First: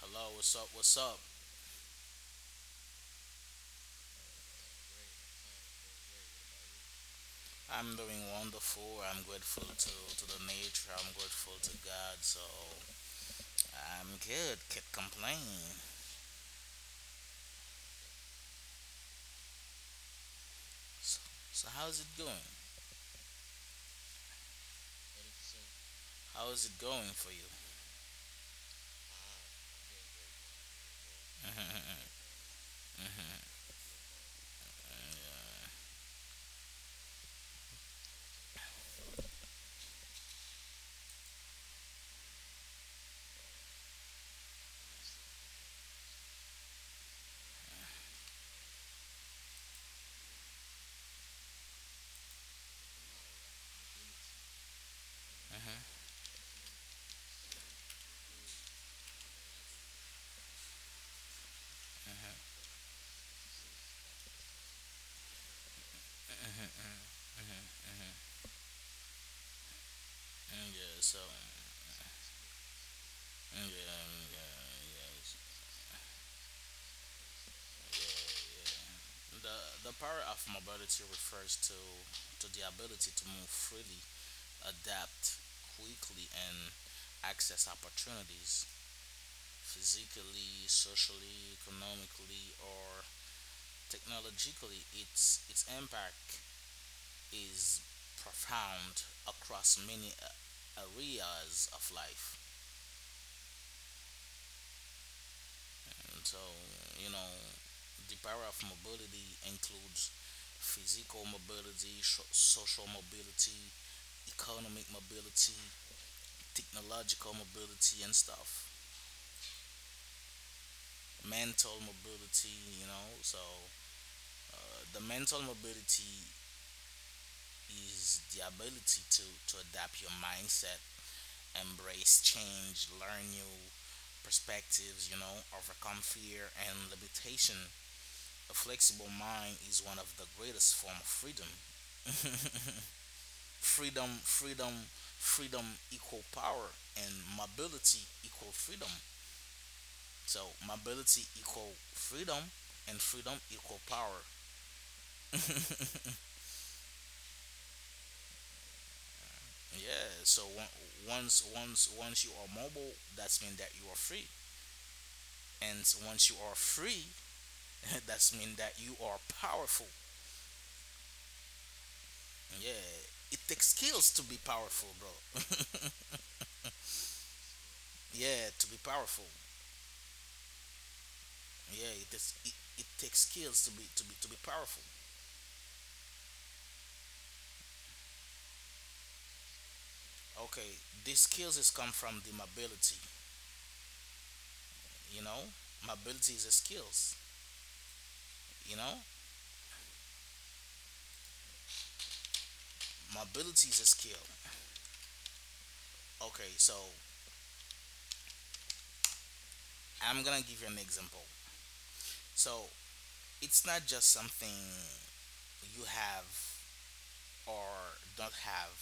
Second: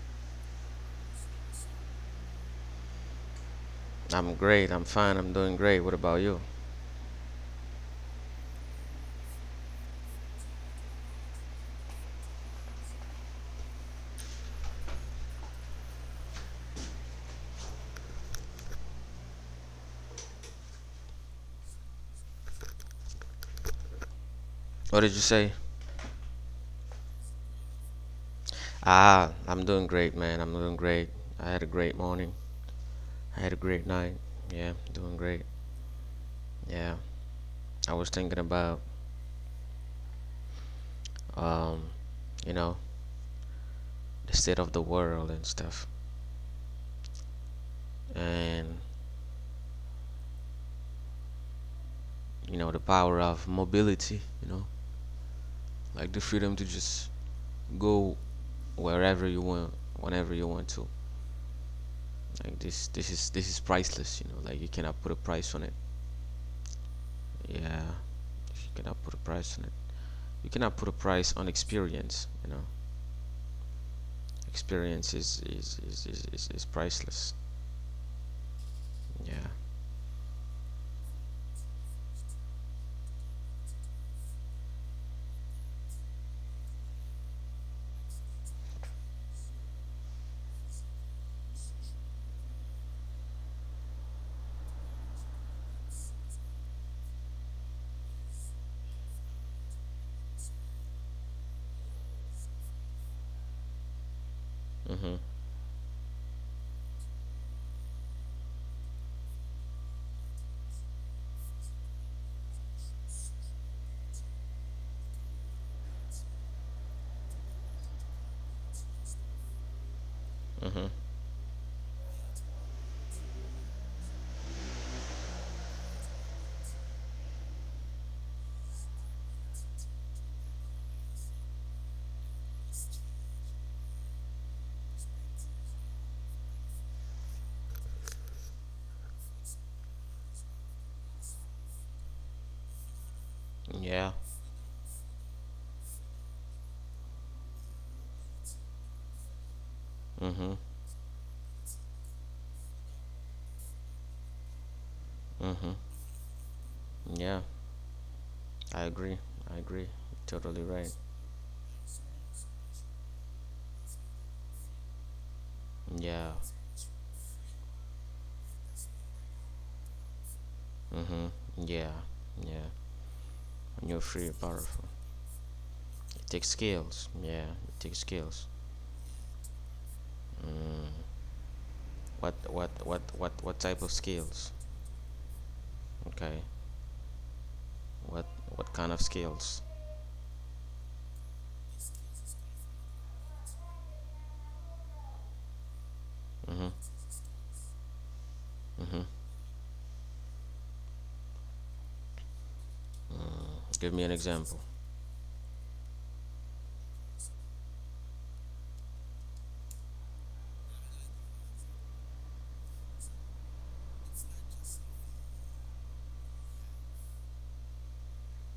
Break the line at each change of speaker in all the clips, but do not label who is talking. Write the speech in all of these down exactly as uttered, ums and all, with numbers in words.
Hello, what's up? What's up?
I'm great. I'm fine. I'm doing great. What about you?
I'm doing wonderful. I'm grateful to, to the nature. I'm grateful to God. So I'm good. Can't complain. So, so how's it going?
What did you say?
How is it going for you?
Ah, I'm doing great, man. I'm doing great. I had a great morning. I
Mm,
had a great night. Yeah, doing great. Yeah, I was thinking about, um, you know, the state of the world and stuff, and you know, the power of mobility. You know, like the freedom to just go wherever you want, whenever you want to. Like this, this is this is priceless. You know, like you cannot put a price on it. Yeah, you cannot put a price on it. You
Yeah.
cannot put a
So
price on experience, you know.
mm, yeah, mm, yeah, yes,
Experience is is is is, is, is priceless.
yeah, yeah. The
Yeah.
the power of mobility refers to to the ability to move freely, adapt quickly, and access opportunities physically, socially, economically, or technologically. Its, its impact is profound across many a- areas of life.
Mhm.
And so, you know, the power of mobility includes physical mobility, sho- social mobility, economic mobility, technological mobility, and stuff.
Mhm.
Mental mobility, you know. So, uh, the mental mobility is the ability to to adapt your mindset, embrace change, learn new perspectives, you know, overcome fear and limitation. A flexible mind is one of the greatest form of freedom. freedom,
Yeah.
freedom, freedom equal power and mobility equal freedom. So
Mhm.
mobility equal freedom and freedom equal power.
Mhm. Yeah, I agree. I
yeah
agree.
so on-
Totally right.
once once once you are mobile that's mean that you are free and so once you are
Yeah.
free that's mean that you are powerful.
Mhm. Yeah.
Yeah,
Yeah,
it takes skills
and
to
you're
be
free and
powerful,
powerful.
bro.
It takes skills, yeah, it takes
Yeah, to
skills.
be powerful.
Mm.
Yeah, it, is, it,
what
it
what
takes
what what
skills to
what
be to
type
be
of
to be
skills?
powerful.
Okay. What what kind of skills?
Okay, these skills is come from the mobility, you know. Mobility is a skills,
Mhm.
you know.
Mhm.
Mobility is a
Give
skill.
me an example.
Okay, so I'm gonna give you an example. So it's not just something you have or don't have,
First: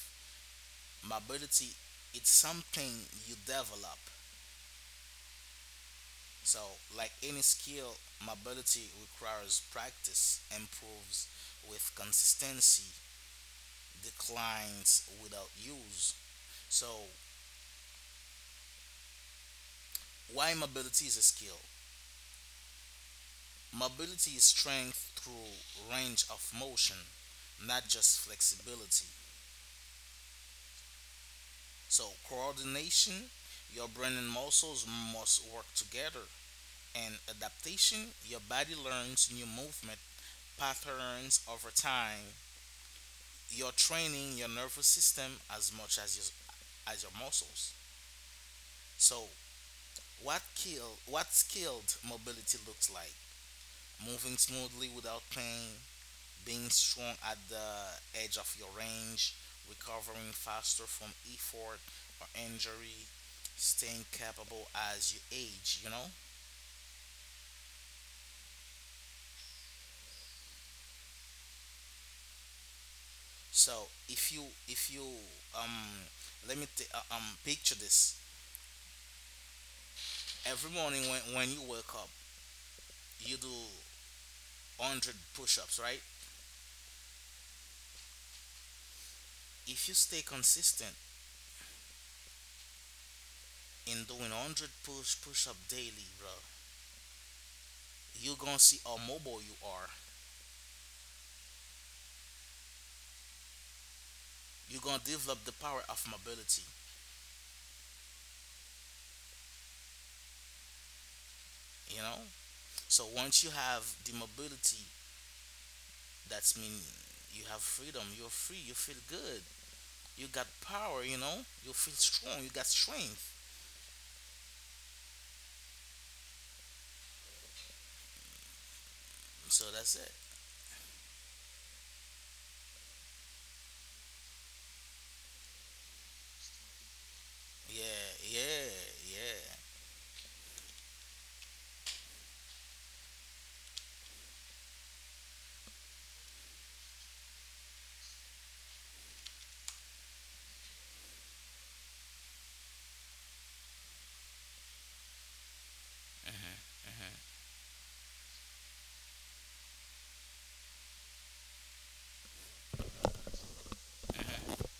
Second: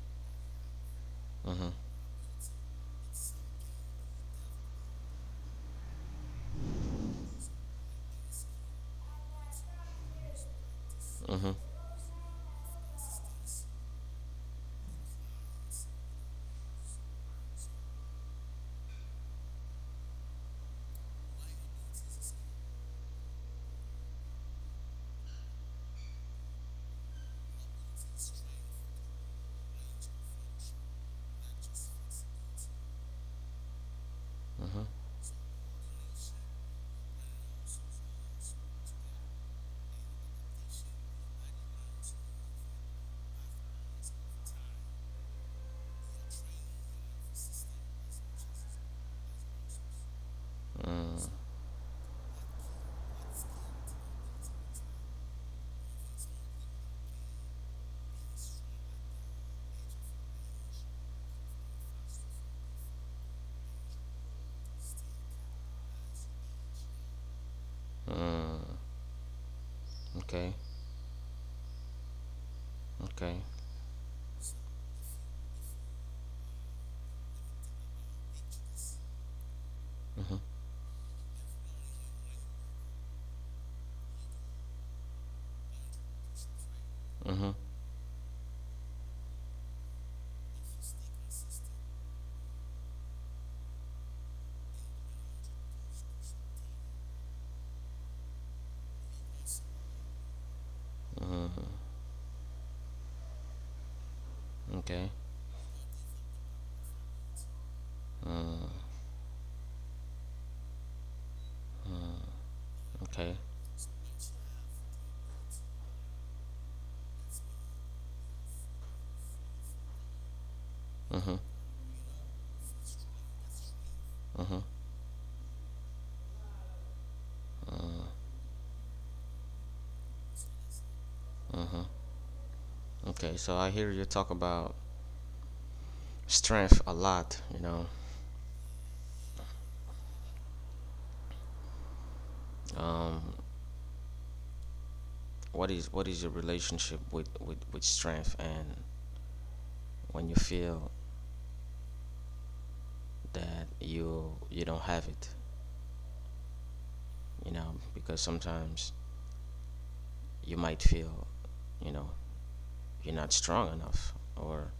Mhm.
mobility. It's something you develop. So like any skill, mobility requires practice, improves
Mhm.
with consistency, declines without use. So why mobility is a skill: mobility is strength through range of motion, not just flexibility. So coordination, your brain and muscles
Mhm.
must work together, and adaptation, your body learns new movement patterns over time. You're training your nervous system as much as your as your muscles. So what kill
Mm.
what skilled mobility looks like. Moving smoothly without pain, being strong at the edge of your range, recovering faster from effort or injury, staying capable as you age, you know?
Mm. Okay. Okay.
So if you if you um let me t- uh, um picture this.
Mhm.
Every morning when when you wake up, you do one hundred push-ups, right?
Mhm.
If you stay consistent in doing one hundred push push-up daily, bro, you're gonna see how mobile you are.
Mhm.
You're gonna
Okay.
develop the power of mobility,
Mm.
you know? So
Okay.
once you have the mobility, that's mean you have freedom, you're free, you feel good. You got power, you
Mhm.
know? You feel strong, you got strength.
Mhm. Mm.
So that's it.
Okay. So I hear you talk about strength a lot. You know,
Yeah, yeah, yeah.
um, what is what is your relationship with with with strength, and when you feel that you you don't have it, you know, because sometimes you might feel, you know, you're not strong enough or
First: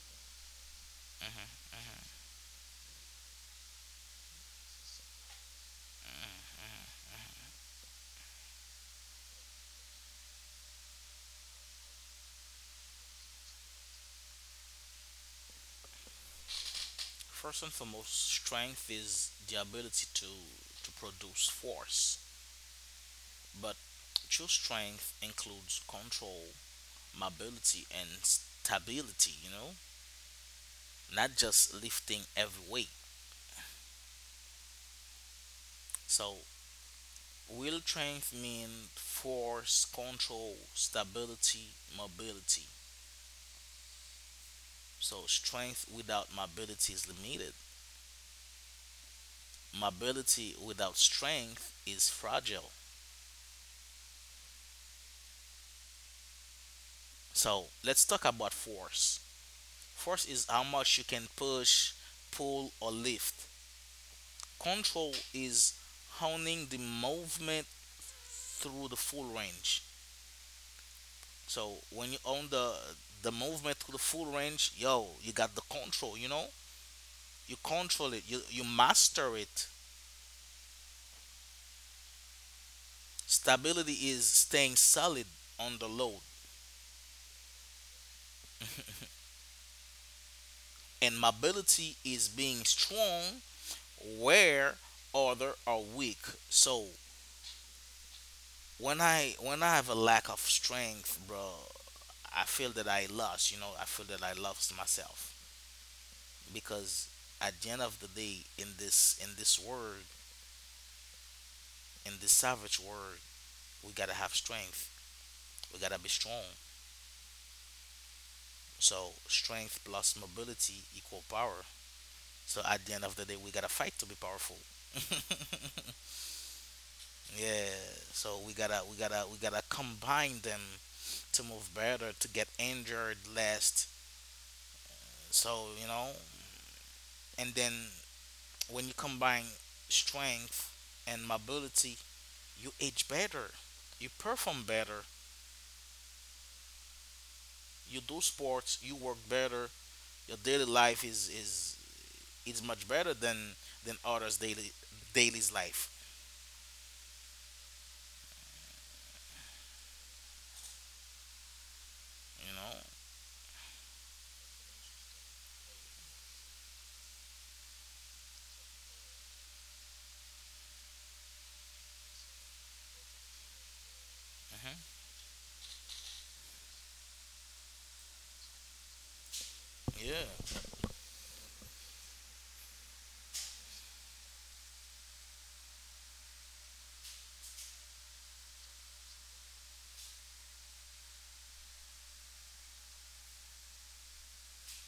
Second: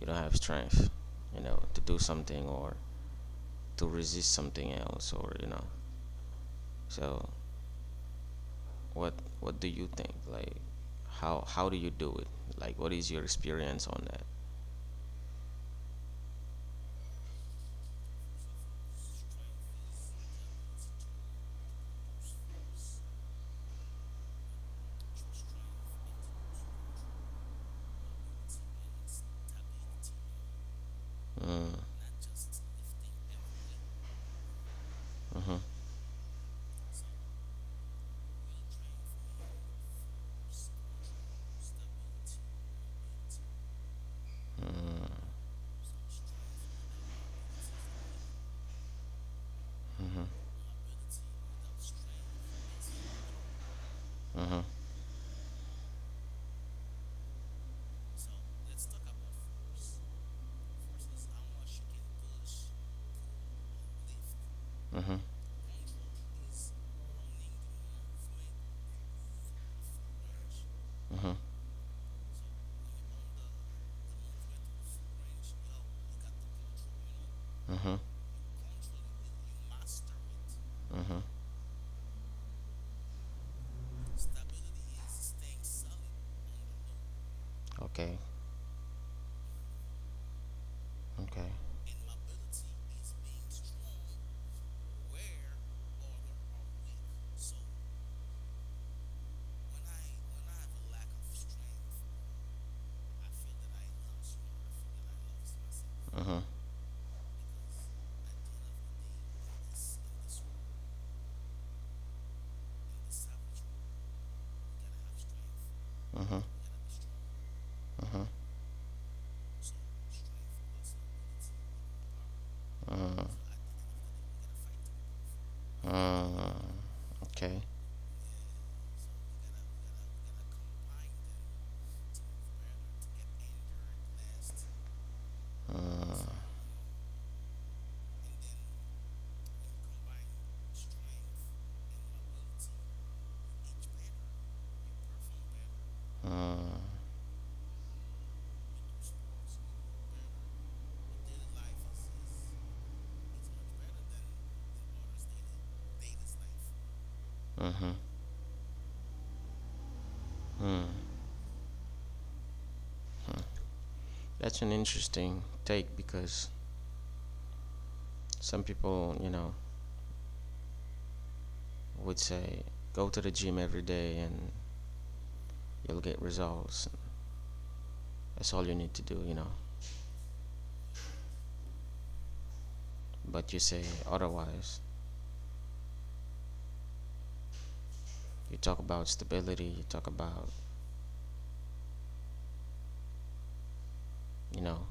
you don't have strength, you
Mhm.
know, to do something or to resist something else, or you know. So what what do you think, like how how do you do it, like what is your experience on that?
First and foremost, strength is the ability to to produce force. But true strength includes control, mobility, and stability, you know, not
Mm.
just lifting every weight.
Mm-hmm.
So real strength means force, control, stability, mobility.
Mm-hmm.
So strength without mobility is limited.
Mm-hmm.
Mobility without strength is fragile. So let's talk about force. Force is how much you can push, pull, or lift. Control
Mm-hmm.
is honing the movement through the full range.
Mm-hmm.
So when you own the the movement through the full range, yo, you got the control. You know, you
Mm-hmm.
control it. You you master it.
Mm-hmm.
Stability is staying solid on the load,
Okay.
and
Okay.
mobility is being strong where other are weak. So when I when I have a lack of strength, bro, I feel that I lost. You know, I feel that I lost myself,
Mm-hmm.
because at the end of the day, in this in this world, in this savage world, we gotta have strength. We gotta be
Mm-hmm.
strong.
Mm-hmm.
So strength plus mobility equal power. So at the end of
Mm-hmm.
the day, we gotta fight to be powerful.
Mm. Okay.
Yeah. So we gotta we gotta we gotta combine them to move better, to get injured less. So you know,
Mm.
and then when you combine strength and mobility, you age better, you perform better,
Mm.
you do sports, you work better. Your daily life is is it's much better than than others daily daily's life.
Mm-hmm. Mm.
You know.
That's an interesting take because some people, you know, would say go to the gym every day and
Hmm.
you'll get results. That's all you need to do, you know.
Yeah.
But you say otherwise. You talk about stability. You talk about, you know,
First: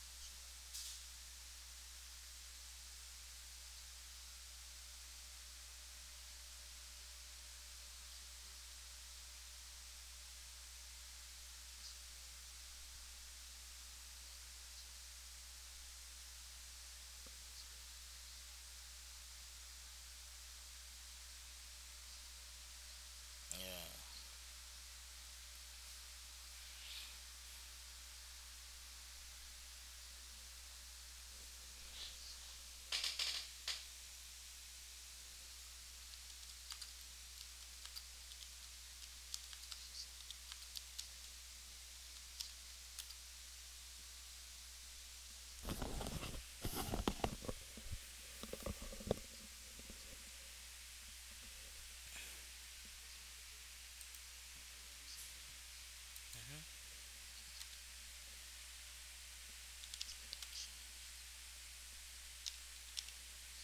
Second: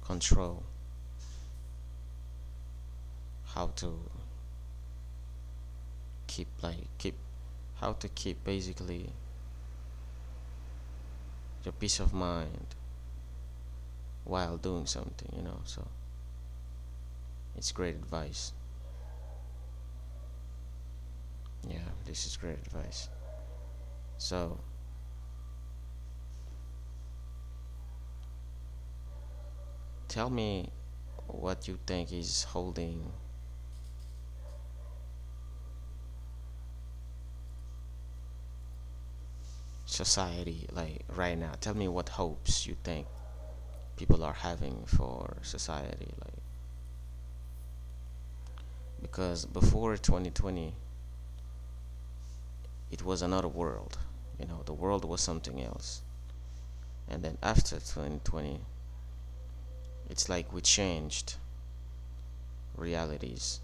control. How to keep, like, keep, how to keep, basically, your peace of mind while doing something. You know. So it's great advice. Yeah, this is great advice.
Yeah.
So tell me what you think is holding society, like, right now. Tell me what hopes you think people are having for society, like, because before twenty twenty it was another world, you know, the world was something else.
Hmm.
And then after twenty twenty it's like we changed realities,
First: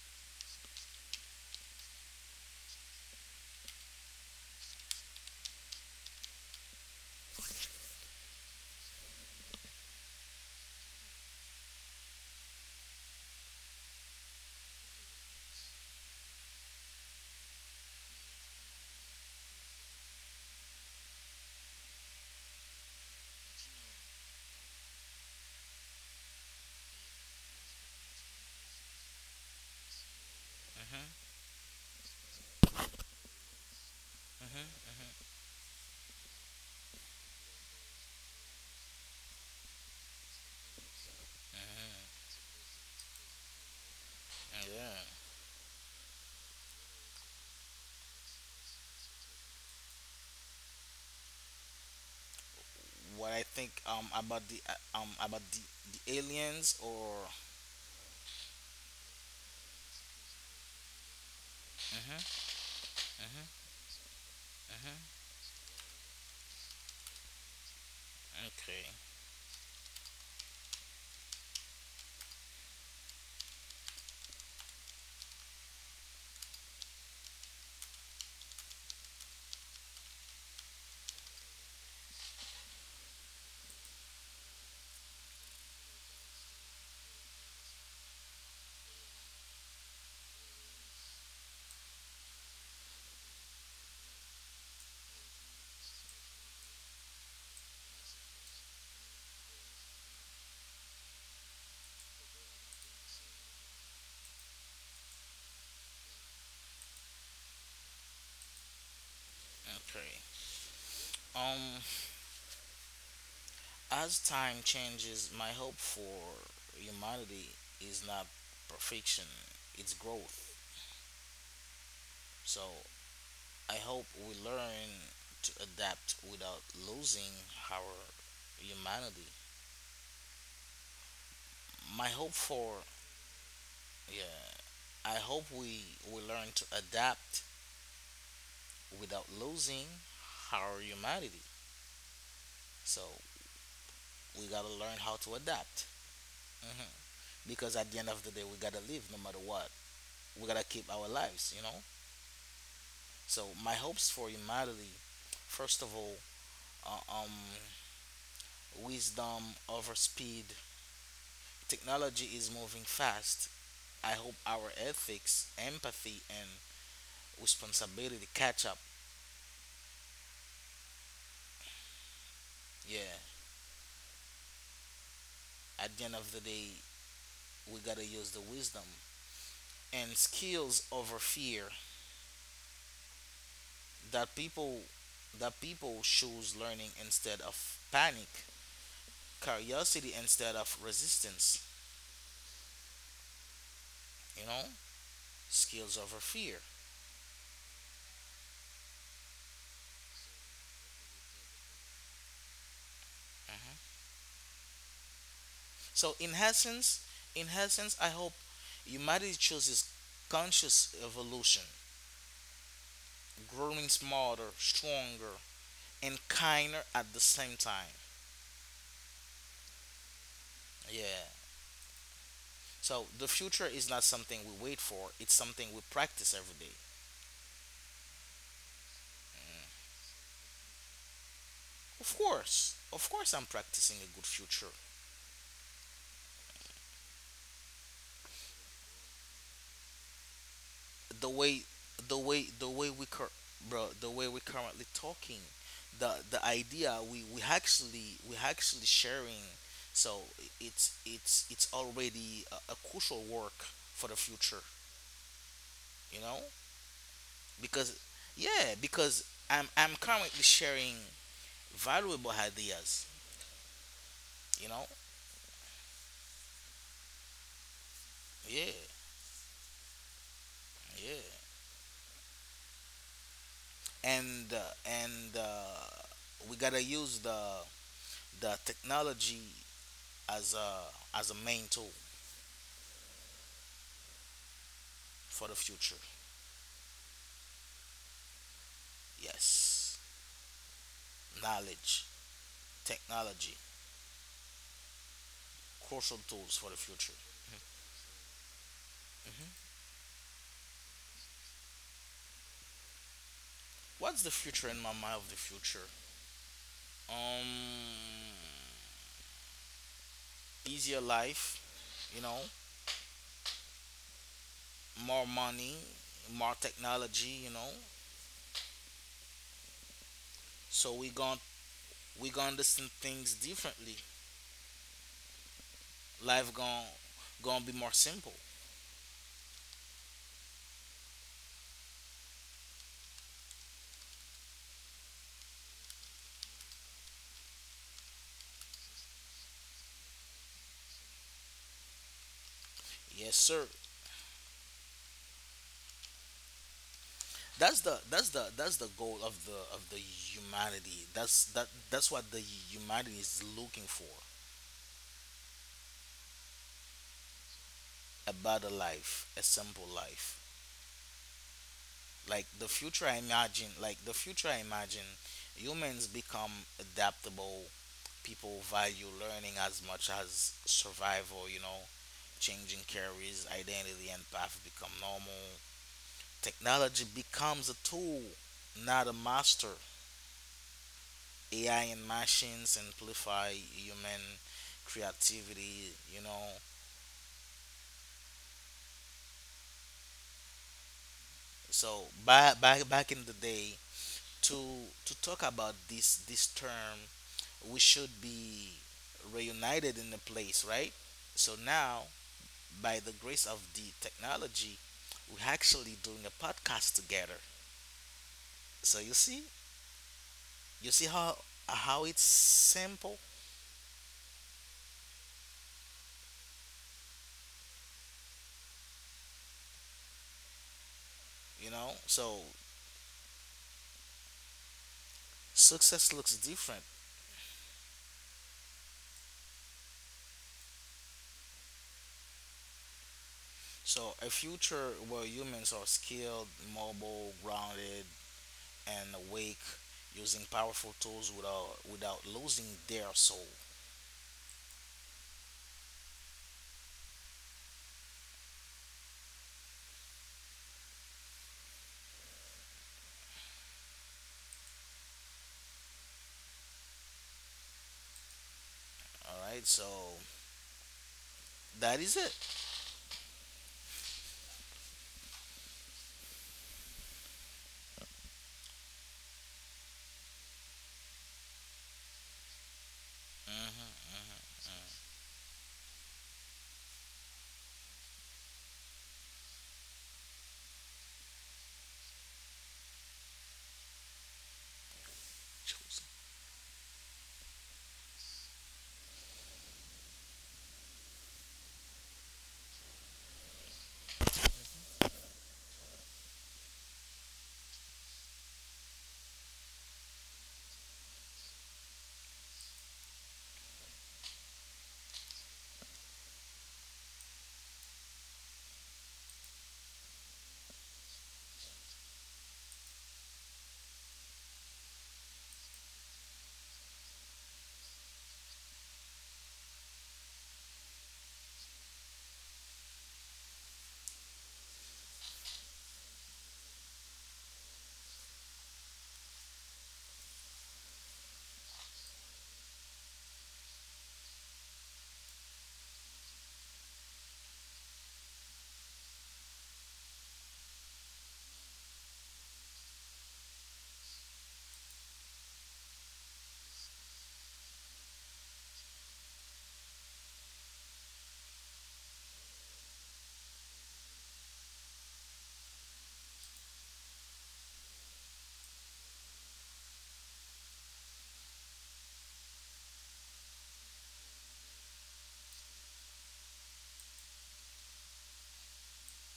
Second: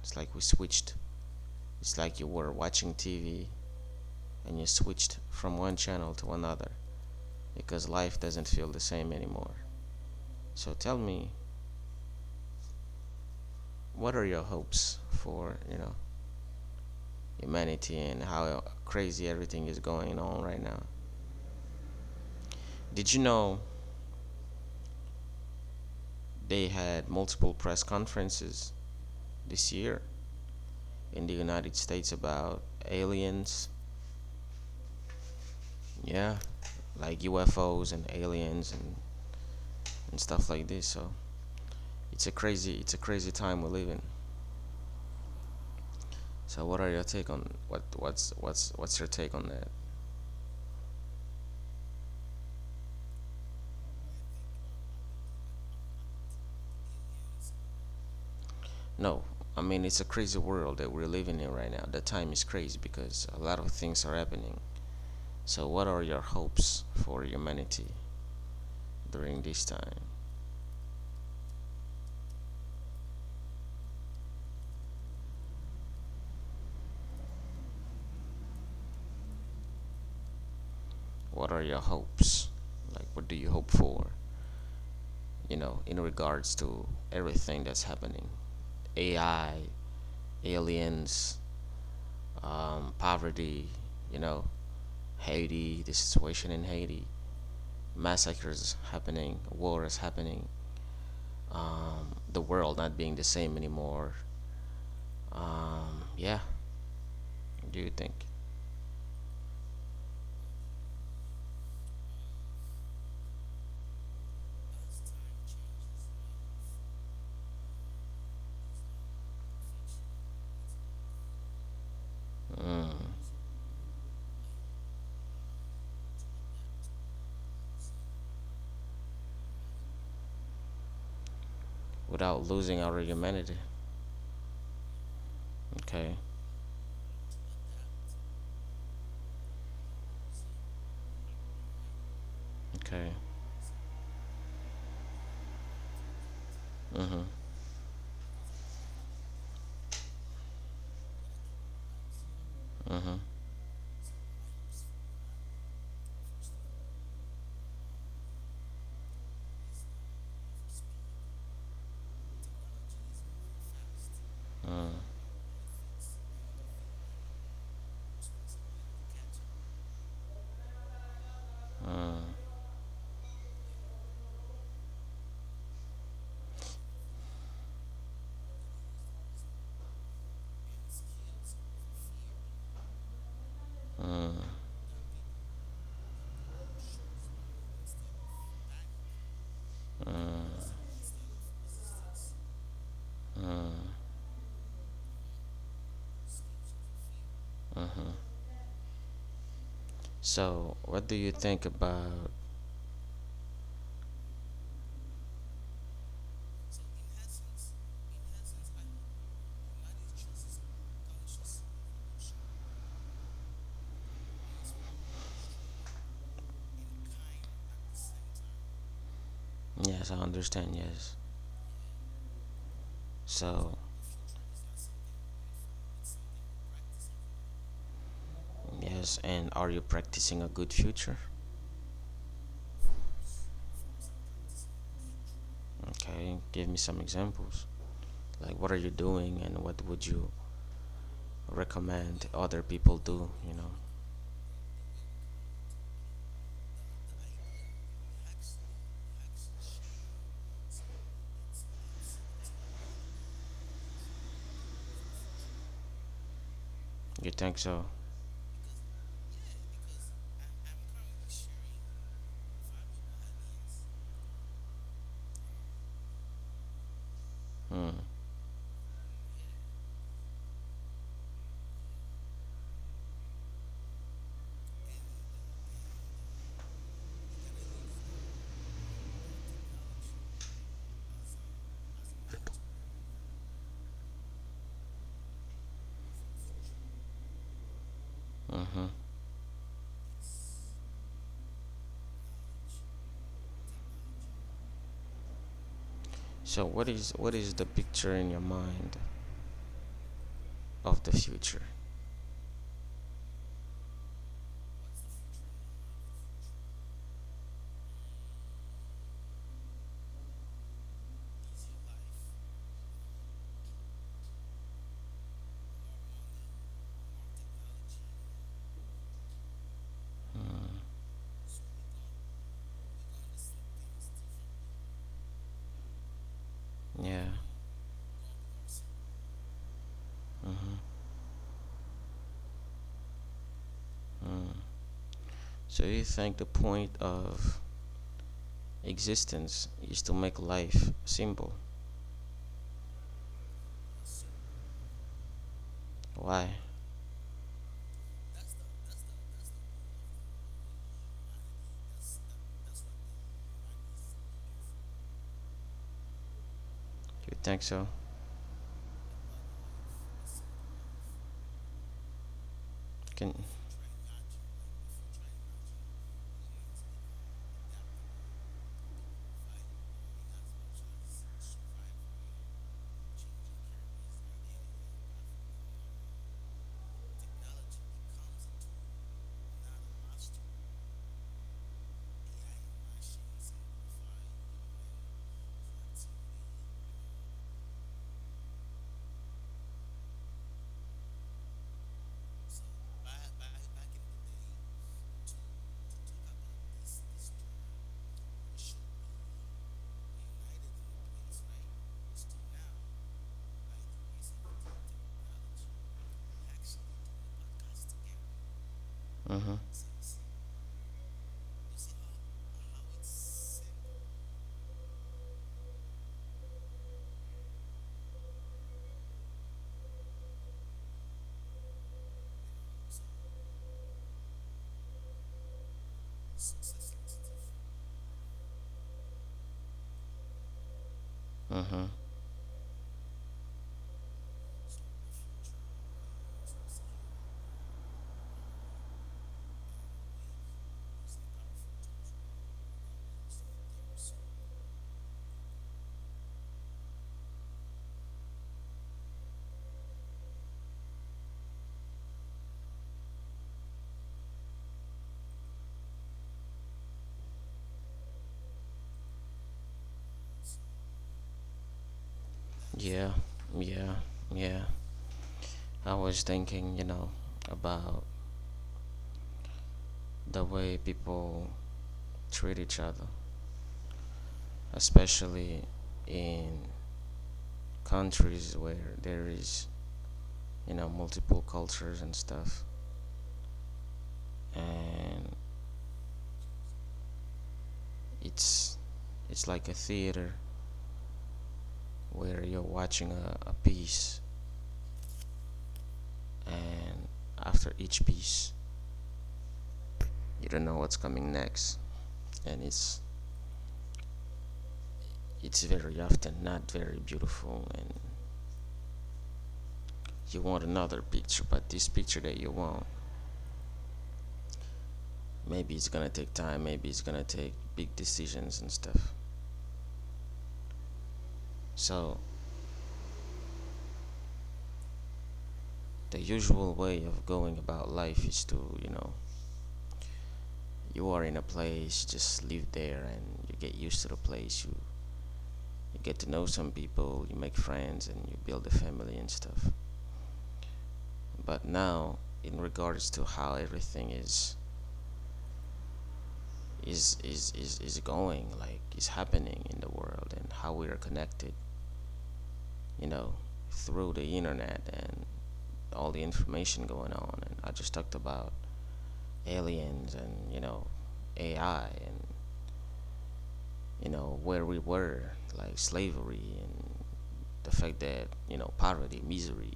it's like we switched, it's like you were watching TV and you switched from one channel to another, because life doesn't feel the same anymore. So tell me, what are your hopes for, you know, humanity, and how crazy everything is going on right now. Did you know they had multiple press conferences this year in
Hmm.
the United States about aliens?
Hmm.
Yeah, like U F Os and aliens and, and stuff like this. So it's a
Hmm.
crazy it's a crazy time we live in.
Yeah.
So what are your take on what what's what's what's your take on that?
What I think um about the uh, um about the, the aliens or.
No, I mean it's a crazy world that we're living in right now. The time
Hmm.
is crazy because a lot
Hmm.
of things are happening.
Hmm.
So what are your hopes for humanity
Okay.
during this time? What are your hopes? Like, what do you hope for? You know, in regards to everything that's happening. A I, aliens, um, poverty, you know, Haiti, the situation in Haiti, massacres happening, war is happening, um, the world not being the same anymore. Um, yeah, what do you think?
Okay. Um, as time changes, my hope for humanity is not perfection; it's growth. So I hope we learn to adapt without losing our humanity. My hope
Without losing
for
our humanity.
yeah, I hope we
Okay,
we learn to adapt without losing our humanity. So
okay.
we gotta learn how to adapt. Hmm. Because at the end of the day, we gotta live no matter what. We gotta keep our lives, you know.
Mm-hmm.
So my hopes for humanity, first of all, uh, um, wisdom over speed. Technology is moving fast, I hope our ethics, empathy, and responsibility catch up. Yeah, at the end of the day, we gotta use the wisdom and skills over fear, that people that people choose learning instead of panic, curiosity instead of resistance. You know, skills over fear.
Mm-hmm. So, what do you think about.
Mhm. So in essence, in essence, I hope humanity chooses conscious evolution, growing smarter, stronger, and kinder at the same time.
Yes, I understand,
Yeah.
yes.
So the future
So,
is not something we wait for, it's something we practice every day.
yes, and are you practicing a good future?
Of course. Of course I'm practicing a good future.
Okay, give me some examples. Like, what are you doing, and what would you
The way the
recommend
way
other
the way
people
we
do?
cur-
You know,
Bro, the way we're currently talking, the the idea we we actually we actually sharing. So it's it's it's already a, a crucial work for the future, you know?
you think so?
Because yeah, because I'm I'm currently sharing valuable ideas, you know.
Mm.
Yeah. Yeah. And uh, and uh, we gotta use the the technology as a as a main tool for the future.
Mm-hmm.
Yes, knowledge, technology, crucial tools
So,
for the
what is
future.
what is the picture in your mind
Hmm.
of the future?
What's the future in my mind of the future. Um, easier life, you know, more money, more technology, you know. So we gon', we gonna listen things differently, life gon'
Yeah.
gonna be more simple.
Mm-hmm. Mm. So, you think the point of existence is to make life simple?
Yes, sir.
Why?
That's the that's the that's the goal of the of the humanity. That's that that's what the humanity is looking for.
You think so?
A better life, a simple life. Like the
Can.
future I imagine, like the future I imagine, humans become adaptable. People value learning as much as survival. You know, changing careers, identity, and path become normal. Technology becomes a tool, not a master. A I and machines amplify human creativity, you know. So back back back in the day, to to talk about this this term, we should be reunited in a place, right? So now, by the grace of the technology, we're actually doing a podcast together. So you see,
Mm-hmm.
you see how how it's simple, you know. So success looks different.
Mm-hmm.
So a future where humans are skilled, mobile, grounded, and awake, using powerful tools without without losing their soul. All right, so that is it.
Yeah. Yeah. Yeah. I was thinking, you know, about the way people treat each other,
Hmm. Hmm.
especially in countries where there is, you know, multiple cultures and stuff. And it's it's like a theater where you're watching a, a piece, and after each piece you don't know what's coming next. And it's it's very often not very beautiful, and you want another picture, but this picture that you want, maybe it's gonna take time, maybe it's gonna take big decisions and stuff. So the usual way of going about life is to, you know, you are in a place, just live there and you get used to the place, you, you get to know some people, you make friends and you build a family and stuff. But now, in regards to how everything is is is is, is, going, like is happening in the world, and how we are connected, you know, through the internet, and all the information going on, and I just talked about aliens and, you know, AI, and, you know, where we were, like slavery, and the fact that, you know, poverty, misery,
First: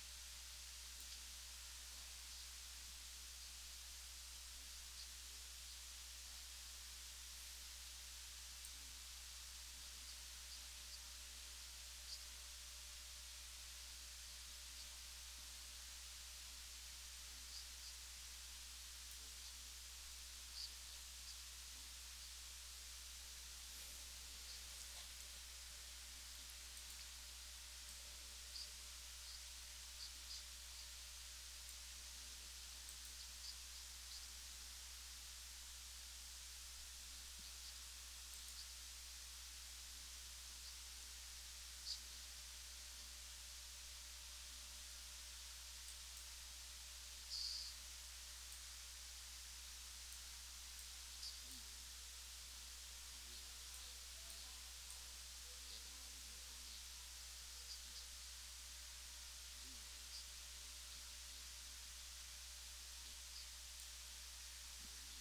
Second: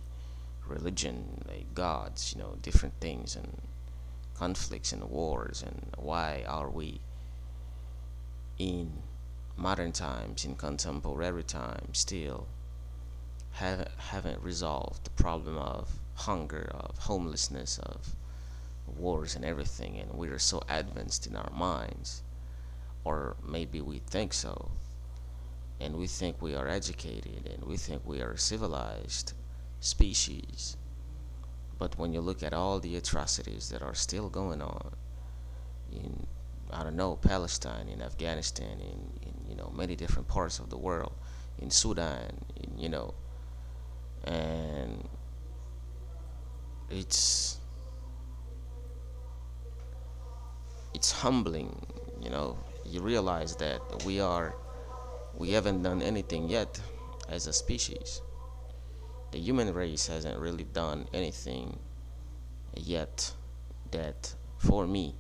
religion, like gods, you know, different things, and conflicts and wars, and why are we in modern times, in contemporary times, still haven't, haven't resolved the problem of hunger, of homelessness, of wars and everything. And we are so advanced in our minds, or maybe we think so, and we think we are educated and we think we are a civilized species. But when you look at all the atrocities that are still going on in, I don't know, Palestine, in Afghanistan, in, in you know many different parts of the world, in Sudan, in, you know, and it's it's humbling, you know. You realize that we are we haven't done anything yet as a species. The human race hasn't really done anything yet that for me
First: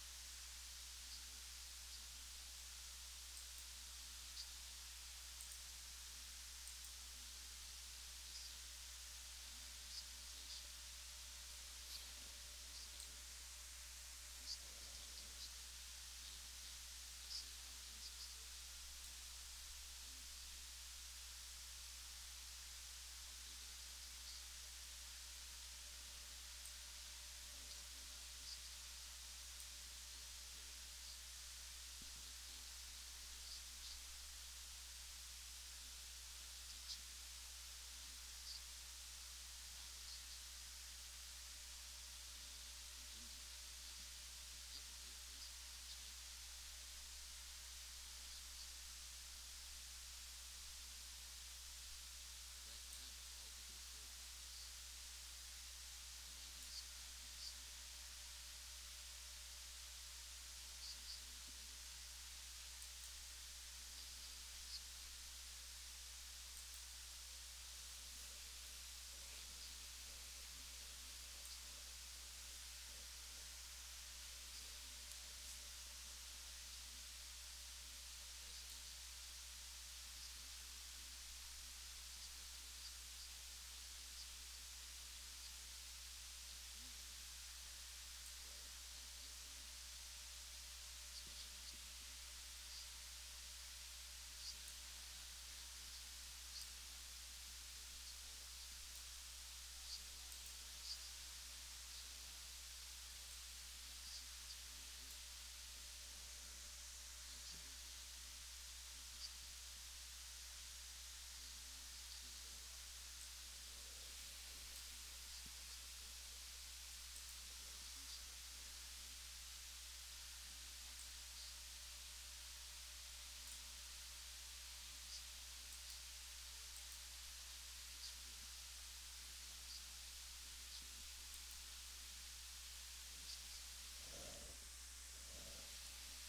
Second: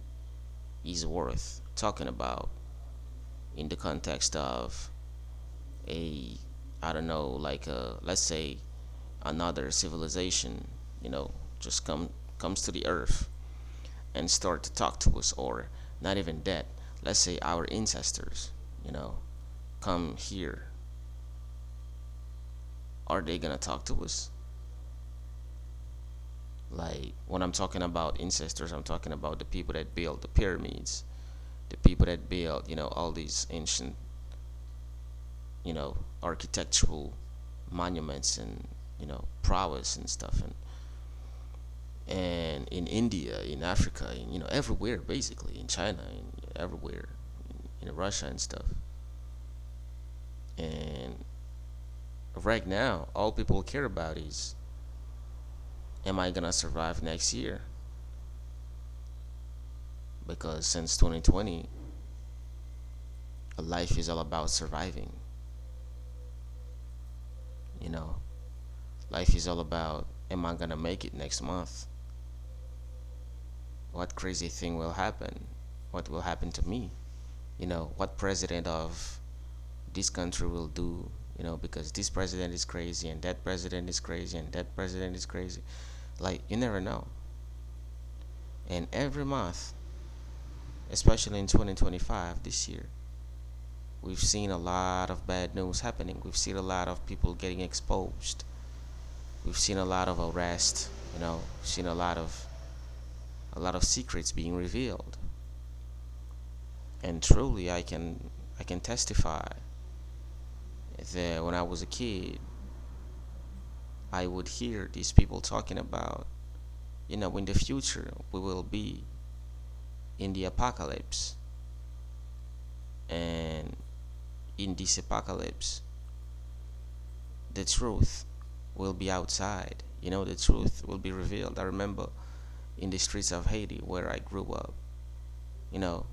is worth talking about in the context of a, I don't know, like, a, let's say, another civilization, you know, just come comes to the earth and start to talk to us. Or not even that, let's say our ancestors, you know, come here. Are they gonna talk to us? Like, when I'm talking about ancestors, I'm talking about the people that built the pyramids, the people that built, you know, all these ancient, you know, architectural monuments and, you know, prowess and stuff. and and in India, in Africa, in, you know, everywhere, basically, in China, in everywhere, in, in Russia and stuff. And right now, all people care about is, am I gonna survive next year? Because since twenty twenty, life is all about surviving. You know, life is all about, am I gonna make it next month? What crazy thing will happen? What will happen to me? You know, what president of this country will do, you know, because this president is crazy, and that president is crazy, and that president is crazy, like, you never know. And every month, especially in twenty twenty-five this year, we've seen a lot of bad news happening, we've seen a lot of people getting exposed, we've seen a lot of arrest, you know, seen a lot of, a lot of secrets being revealed. And truly, I can, I can testify that when I was a kid, I would hear these people talking about, you know, in the future we will be in the apocalypse. And in this apocalypse, the truth will be outside, you know, the truth will be revealed. I remember in the streets of Haiti where I grew up, you know,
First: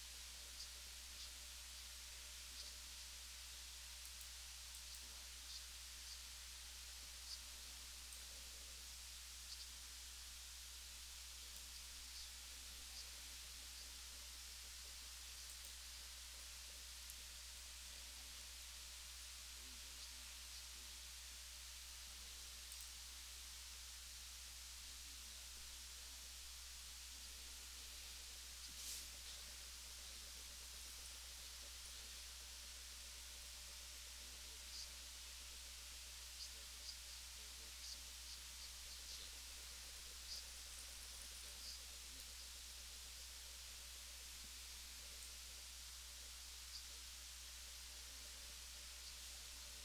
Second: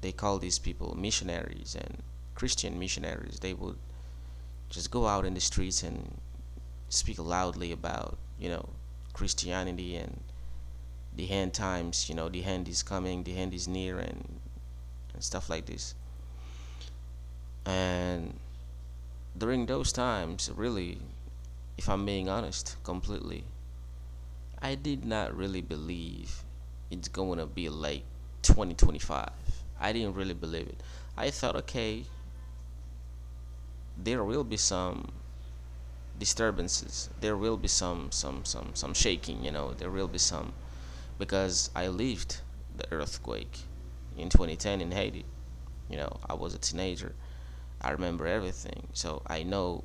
they call these people missionaries, and Christian missionaries, they would just go out in the streets and speak loudly about, you know, Christianity and the end times, you know, the end is coming, the end is near, and, and stuff like this. And during those times, really, if I'm being honest, completely, I did not really believe it's going to be like twenty twenty-five. I didn't really believe it. I thought, okay, there will be some disturbances. There will be some some some some shaking. You know, there will be some, because I lived the earthquake in twenty ten in Haiti. You know, I was a teenager. I remember everything, so I know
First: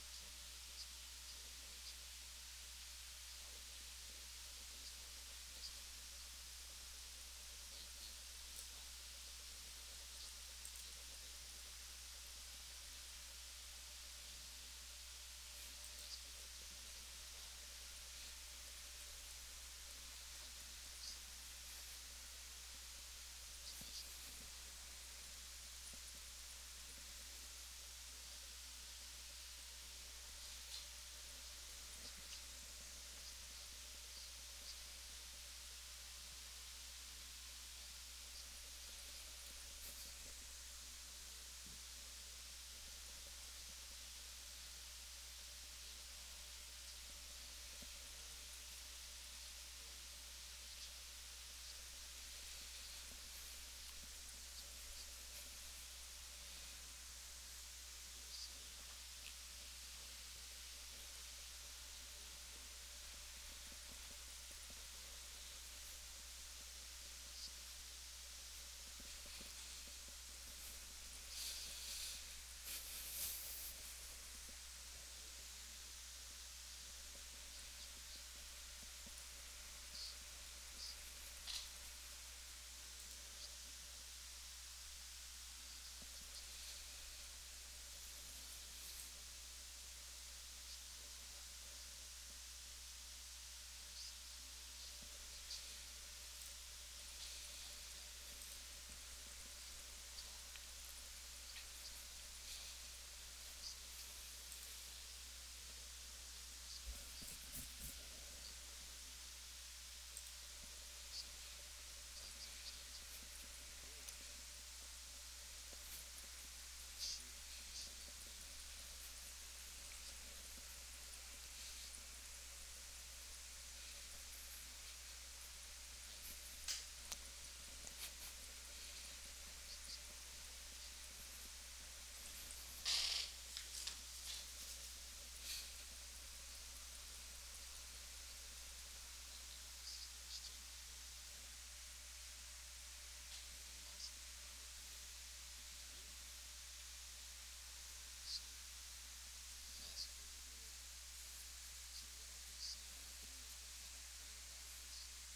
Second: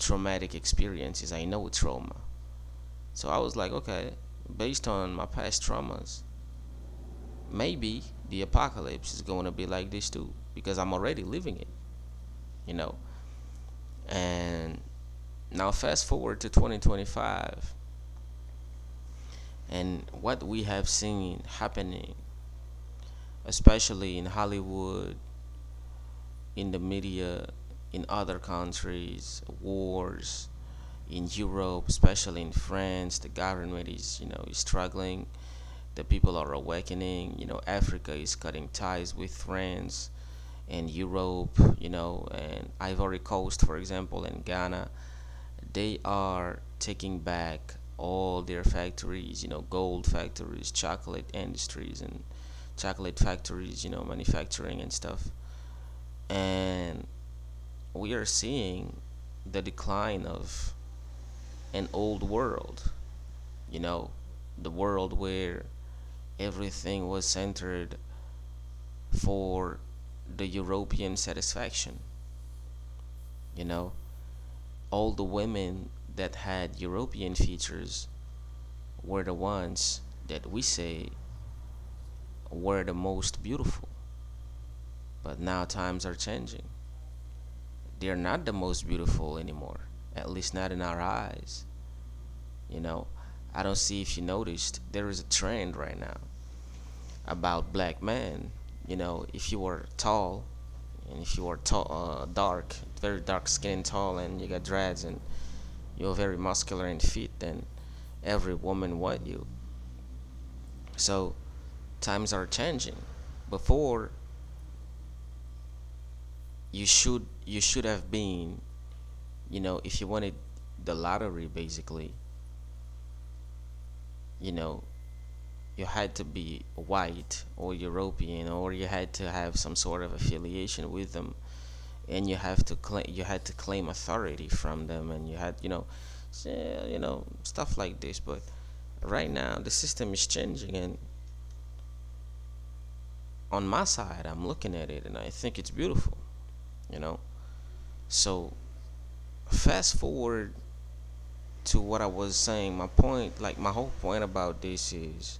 traumatic experiences. I know trauma. So I was like, okay, based on my past traumas, maybe the apocalypse is going to be like this too, because I'm already living it, you know. And now fast forward to twenty twenty-five and what we have seen happening, especially in Hollywood, in the media, in other countries, wars in Europe, especially in France, the government is, you know, is struggling. The people are awakening. You know, Africa is cutting ties with France in Europe, you know, and Ivory Coast, for example, and Ghana, they are taking back all their factories, you know, gold factories, chocolate industries, and chocolate factories, you know, manufacturing and stuff. And we are seeing the decline of an old world, you know, the world where everything was centered for the European satisfaction, you know, all the women that had European features were the ones that we say were the most beautiful. But now times are changing. They're not the most beautiful anymore, at least not in our eyes. You know, I don't see if you noticed, there is a trend right now about black men. You know, if you are tall and if you are tall, uh, dark, very dark skin, tall, and you got dreads and you're very muscular and fit, then every woman want you. So times are changing. Before you should you should have been, you know, if you wanted the lottery basically, you know, you had to be white or European or you had to have some sort of affiliation with them and you have to claim you had to claim authority from them and you had, you know, eh, you know, stuff like this, but right now the system is changing and on my side I'm looking at it and I think it's beautiful, you know. So fast forward to what I was saying, my point, like my whole point about this is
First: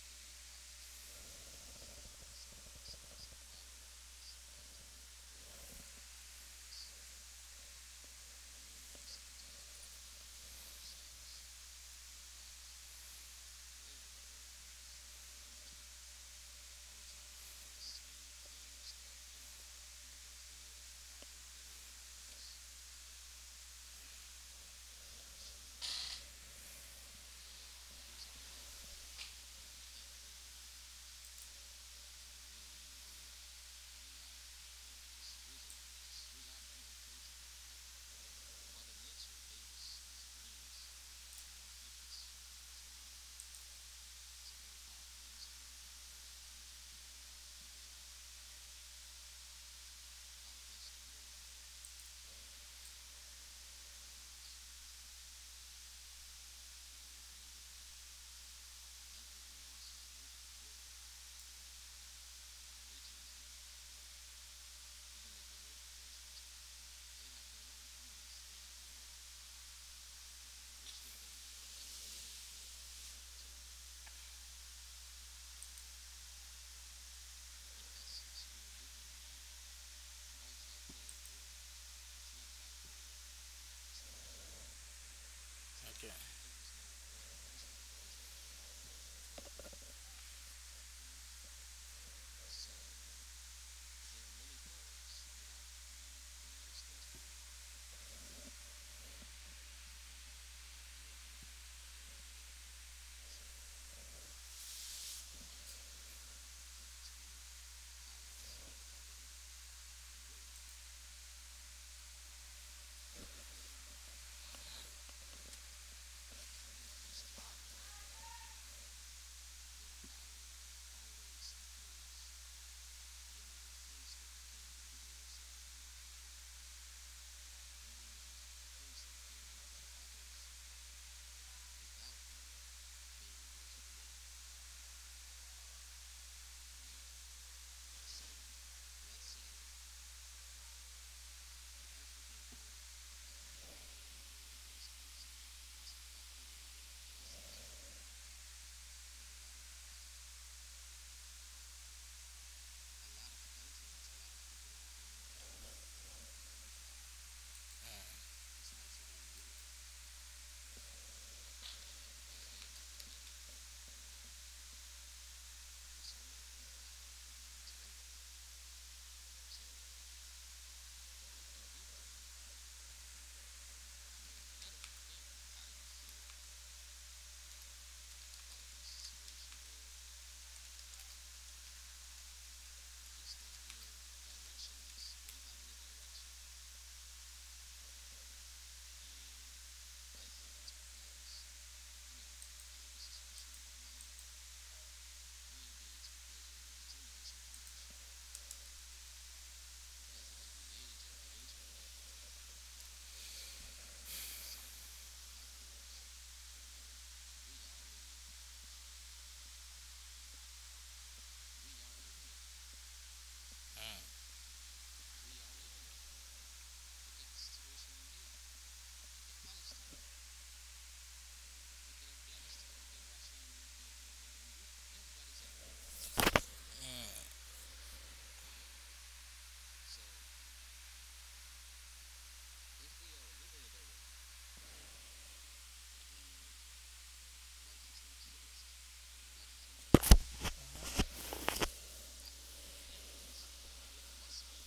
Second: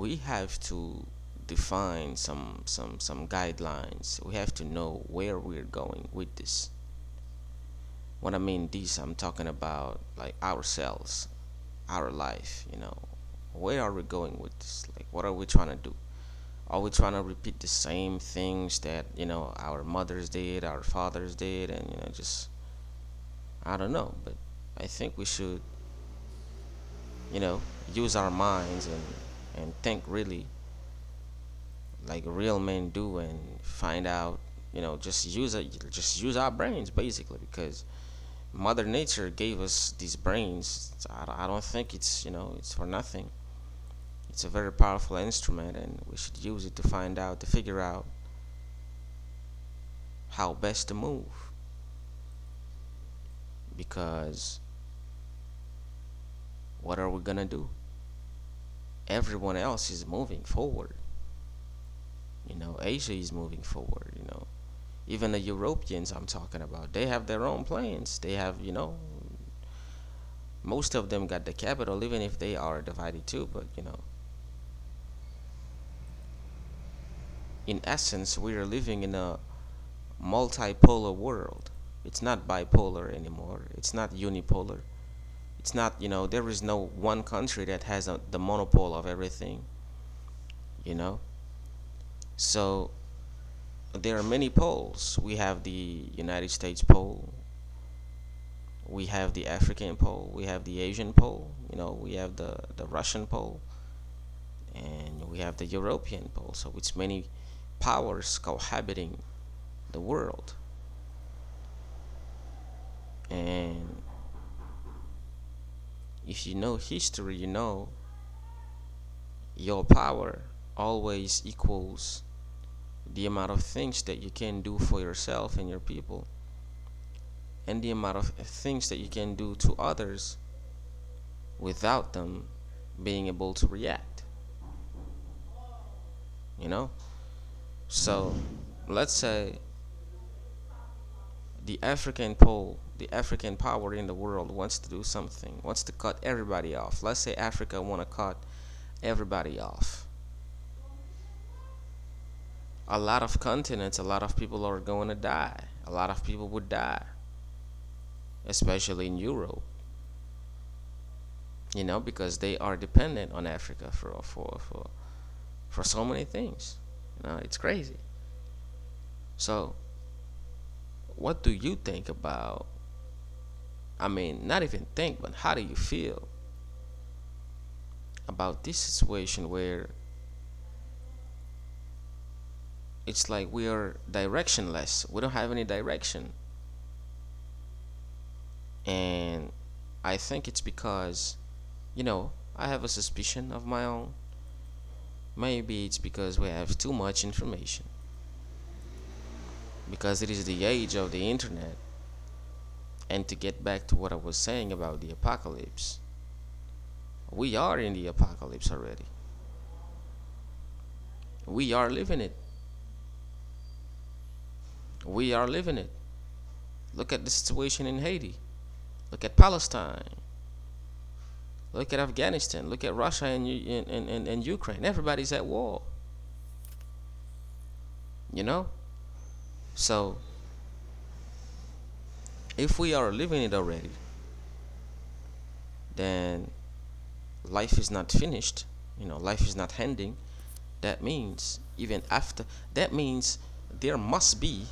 we have to define some some some guidelines. We have to know where we're going with this. When I mean this, I'm talking about like ourselves, our life, you know. Where are we going with this? Like what are we trying to do? Are we trying to repeat the same things that, you know, our mothers did, our fathers did and you know just I don't know, but I think we should you know, use our minds and, and think really like real men do and find out, you know, just use it, just use our brains basically because Mother Nature gave us these brains. So I don't think it's, you know, it's for nothing. It's a very powerful instrument and we should use it to find out, to figure out how best to move because what are we gonna do? Everyone else is moving forward. You know, Asia is moving forward. You know, Even the Europeans I'm talking about, they have their own planes. They have, you know, most of them got the capital, even if they are divided too. But, you know, in essence, we are living in a multipolar world. It's not bipolar anymore. It's not unipolar. It's not, you
Okay.
know, there is no one country that has a, the monopole of everything, you know? So there are many poles. We have the United States pole, we have the African pole, we have the Asian pole, you know, we have the, the Russian pole, and we have the European pole, so it's many powers cohabiting the world. And if you know history, you know your power always equals the amount of things that you can do for yourself and your people, and the amount of things that you can do to others without them being able to react, you know? So let's say the African pole, the African power in the world wants to do something, wants to cut everybody off. Let's say Africa want to cut everybody off. A lot of continents, a lot of people are going to die. A lot of people would die, especially in Europe, you know, because they are dependent on Africa for for for, for so many things. You know, it's crazy. So, what do you think about? I mean, not even think, but how do you feel about this situation where it's like we are directionless. We don't have any direction. And I think it's because, you know, I have a suspicion of my own. Maybe it's because we have too much information, because it is the age of the internet. And to get back to what I was saying about the apocalypse, we are in the apocalypse already. We are living it. We are living it. Look at the situation in Haiti. Look at Palestine. Look at Afghanistan. Look at Russia and, and, and, and Ukraine. Everybody's at war, you know? So if we are living it already, then life is not finished. You know, life is not ending. That means even after that means there must be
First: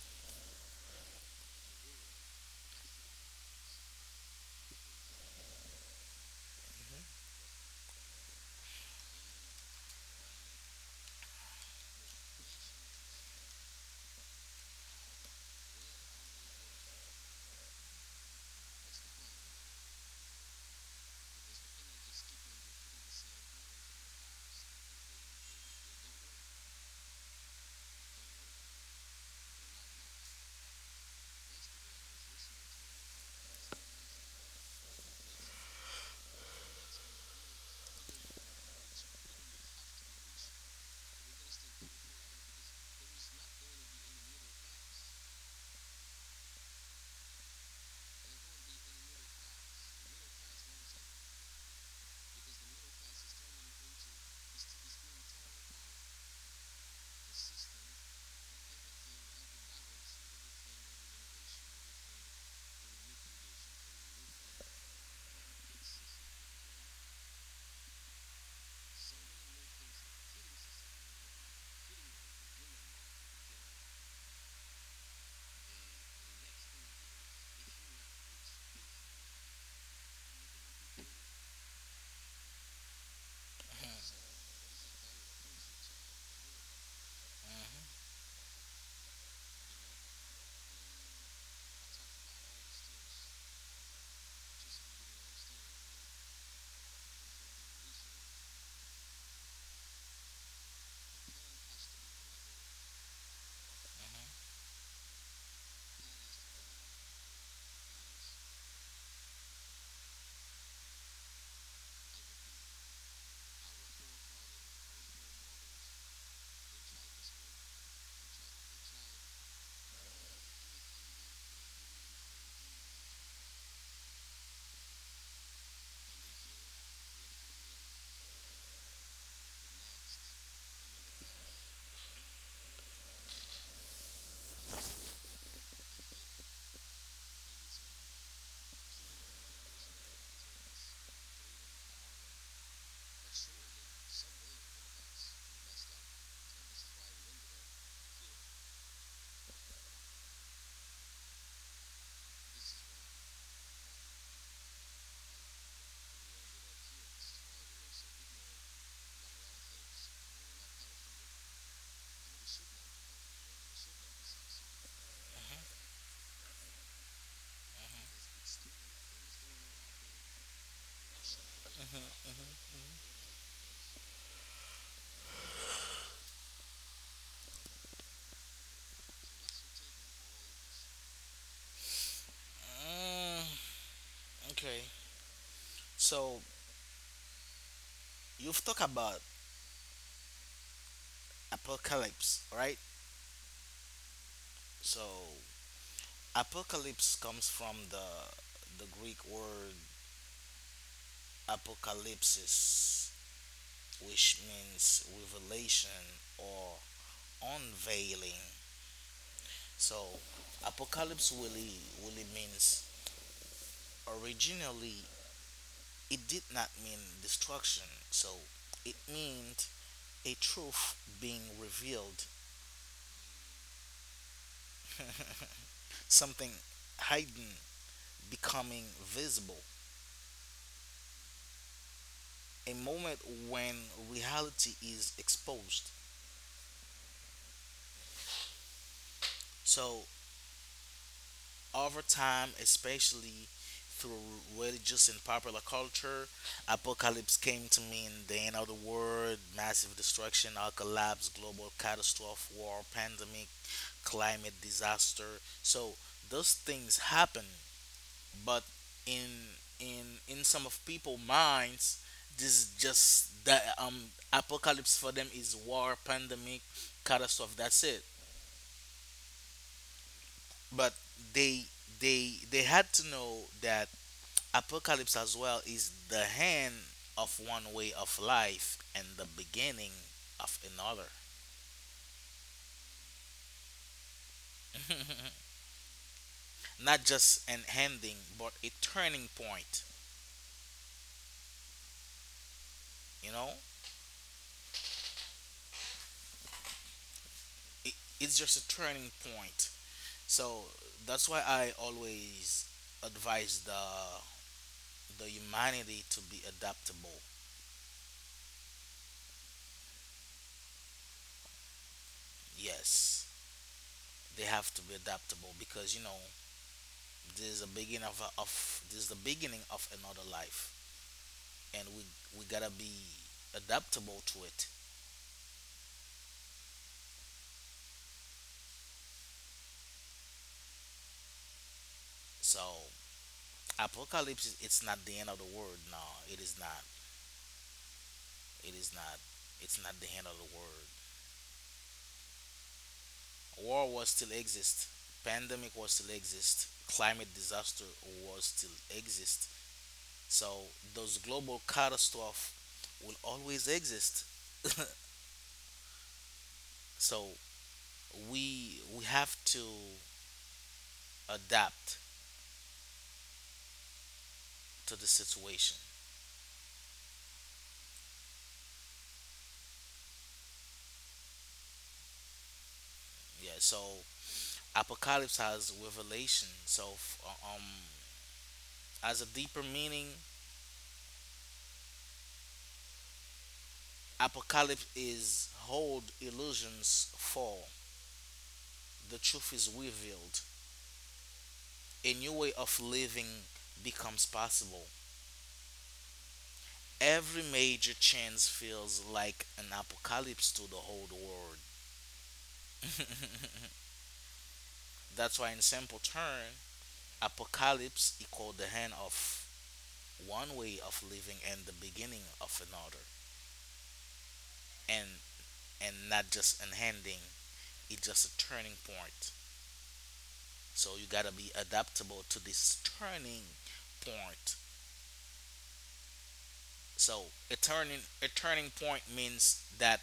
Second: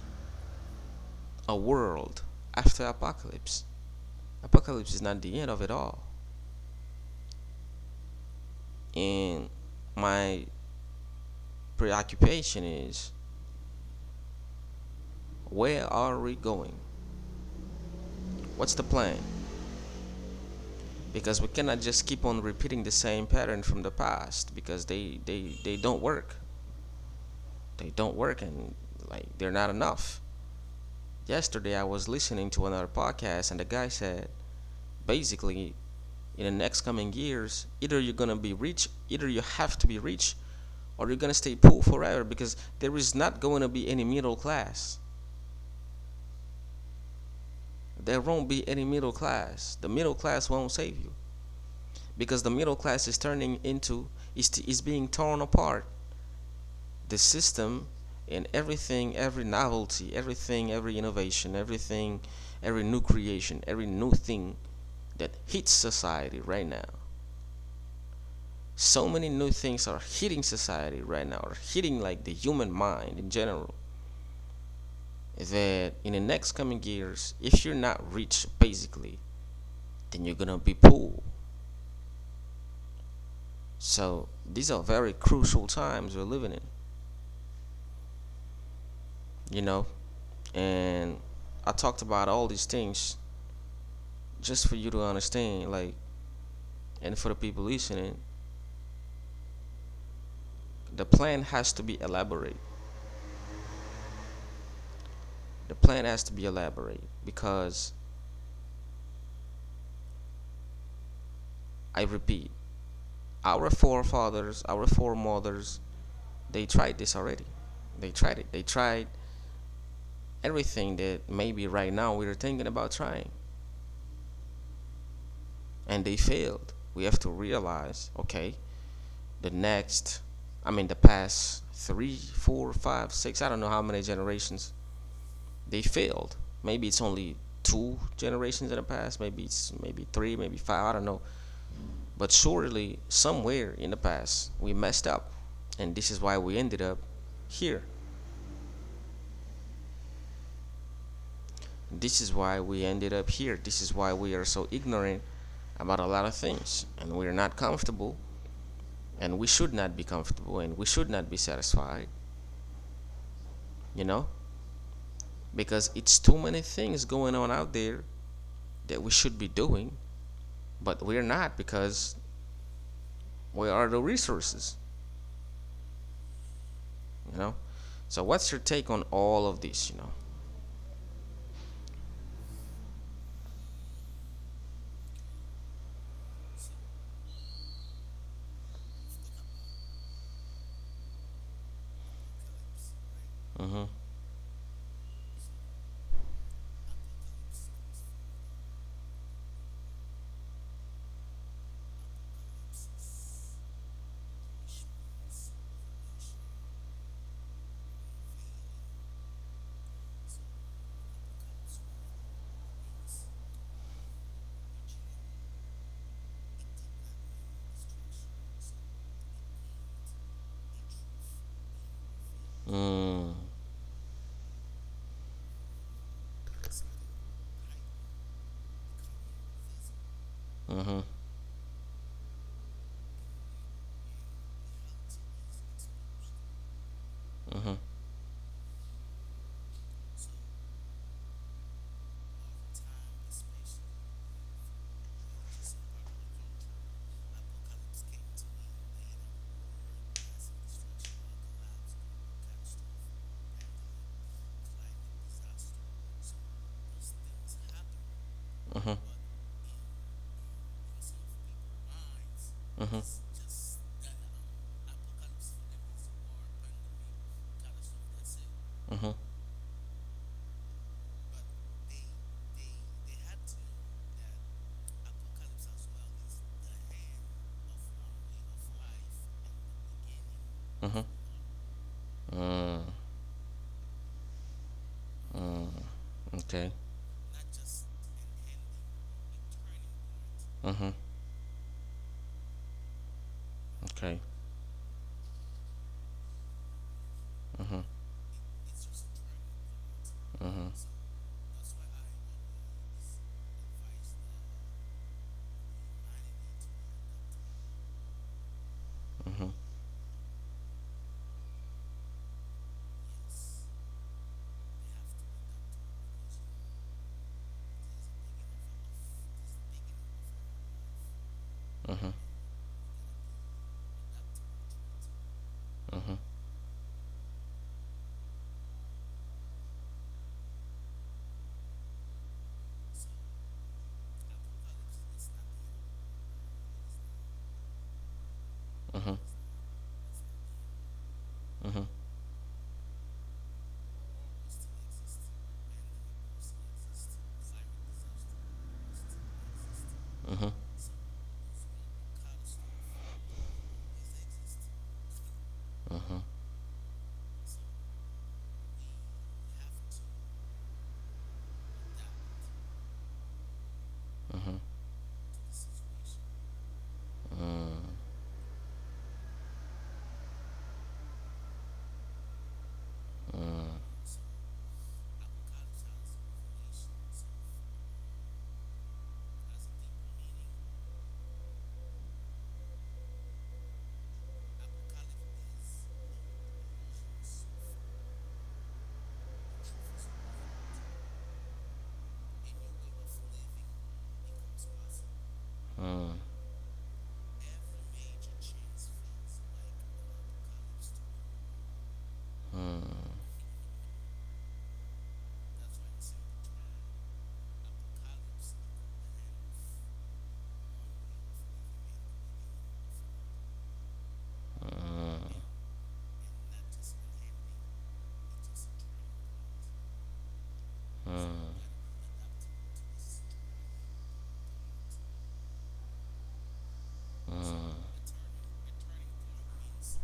a world after apocalypse. Apocalypse is not the end of it all. And my preoccupation is where are we going? What's the plan? Because we cannot just keep on repeating the same pattern from the past because they, they, they don't work. They don't work and like they're not enough. Yesterday I was listening to another podcast and the guy said basically in the next coming years either you're going to be rich either you have to be rich or you're going to stay poor forever because there is not going to be any middle class, there won't be any middle class the middle class won't save you because the middle class is turning into, is, is being torn apart the system, and everything, every novelty, everything, every innovation, everything, every new creation, every new thing that hits society right now, so many new things are hitting society right now, are hitting like the human mind in general, that in the next coming years if you're not rich basically, then you're gonna be poor. So these are very crucial times we're living in, you know and I talked about all these things just for you to understand, like, and for the people listening, the plan has to be elaborate. The plan has to be elaborate because I repeat, our forefathers, our foremothers, they tried this already. They tried it. They tried everything that maybe right now we are thinking about trying and they failed. We have to realize, okay, the next, I mean, the past three, four, five, six, I don't know how many generations, they failed. Maybe it's only two generations in the past, maybe it's maybe three, maybe five, I don't know. But surely somewhere in the past we messed up, and this is why we ended up here. This is why we ended up here. This is why we are so ignorant about a lot of things. And we're not comfortable. And we should not be comfortable. And we should not be satisfied, you know? Because it's too many things going on out there that we should be doing. But we're not because we are the resources, you know? So, what's your take on all of this, you
Mm, okay. So you've talked about apocalypse, right?
know?
So apocalypse comes from the the Greek word apocalypsis, which means revelation or unveiling. So apocalypse really, really means originally it did not mean destruction. So it meant a truth being revealed,
Hmm. Mm
something hidden becoming visible,
hmm.
a moment when reality is exposed.
Mm hmm.
So over time, especially through religious and popular culture. Apocalypse came to mean the end of the world, massive destruction, or collapse, global catastrophe, war, pandemic, climate disaster. So those things happen, but
Mm hmm.
in in in some of people minds, this is
Mm hmm.
just the um apocalypse for them is war, pandemic, catastrophe. That's it.
Mm hmm.
But they they they had to know that apocalypse as well is the end of one way of life and the beginning of another.
Mm, okay.
Not just an ending, but a turning point,
Mm-hmm.
you know?
Okay. Mm-hmm. Mm-hmm.
It, it's just a turning point. So that's why I always advise the the humanity to be adaptable.
Mm-hmm.
Yes, they have to be adaptable, because you know this is the beginning of, a, of, this is the beginning of another life. And we
Mhm.
we gotta be adaptable to it.
Mhm.
So apocalypse is- it's not the end of the world. No, it is not. It is
Mhm.
not. It's not the end of the world.
Mhm.
War will still exist. Pandemic will still exist. Climate disaster will still exist.
Mhm.
So those global catastrophes will always exist. So we we have to adapt to the situation. Yeah. So apocalypse has revelation. So f- um as a deeper meaning. Apocalypse is hold illusions fall. The truth is revealed. A new way of living becomes possible.
Mm.
Every major change feels like an apocalypse to the whole world.
Mm.
That's why, in simple term, apocalypse equals the end of one way of living and the beginning of another, and
Mm.
and not just an ending. It's just a turning point. So you gotta
Mm.
be adaptable to this turning point. So a turning a turning point means that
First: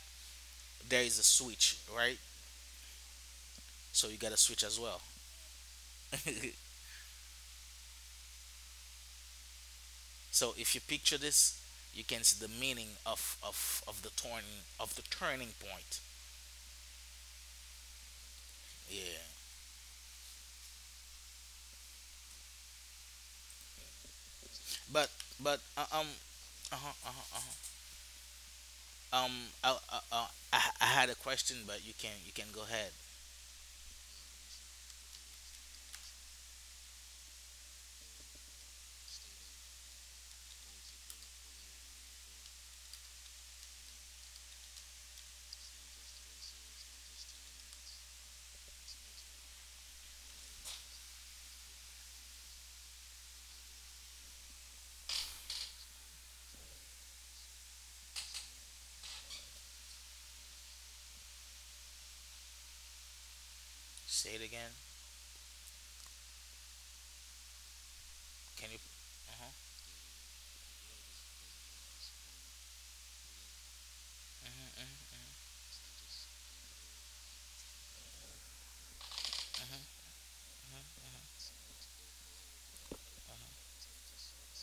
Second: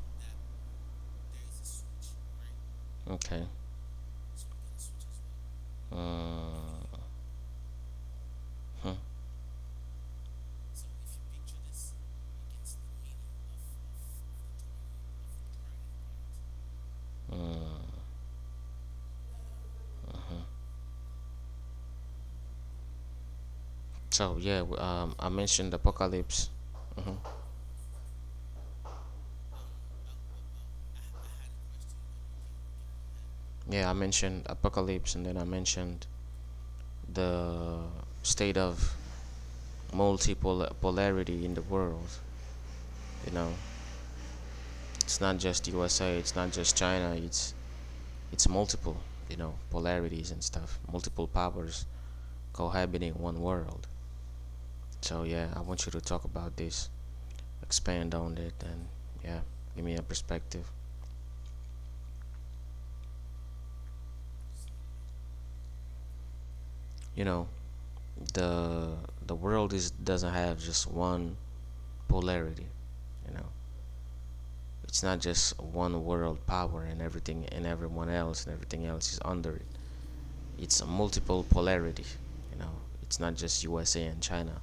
there is a switch, right?
Okay.
So you gotta switch as well.
Mm. Mhm.
So if you picture this, you can see the meaning of of, of the turning of the turning point. Yeah.
So yeah, w-
But
um, I
but
mentioned
uh, um
apocalypse.
uh-huh,
Mhm.
uh-huh, uh-huh. um I, uh, uh, I I had a question, but you can you can go ahead.
Yeah, I mentioned apocalypse, and then I mentioned the state of multiple polarity in the world. You know, it's not just U S A, it's not just China, it's it's multiple. You know, polarities and stuff, multiple powers cohabiting one world. So yeah, I want you to talk about this, expand on it, and yeah, give me a perspective.
Say it again.
You know,
Can you?
the the
Uh-huh,
world is doesn't have just one polarity. You know, it's
uh-huh,
not just one world power and everything and everyone else and everything else is under
uh-huh,
it.
uh-huh,
It's a multiple polarity. You know, it's not just
uh-huh,
U S A and China.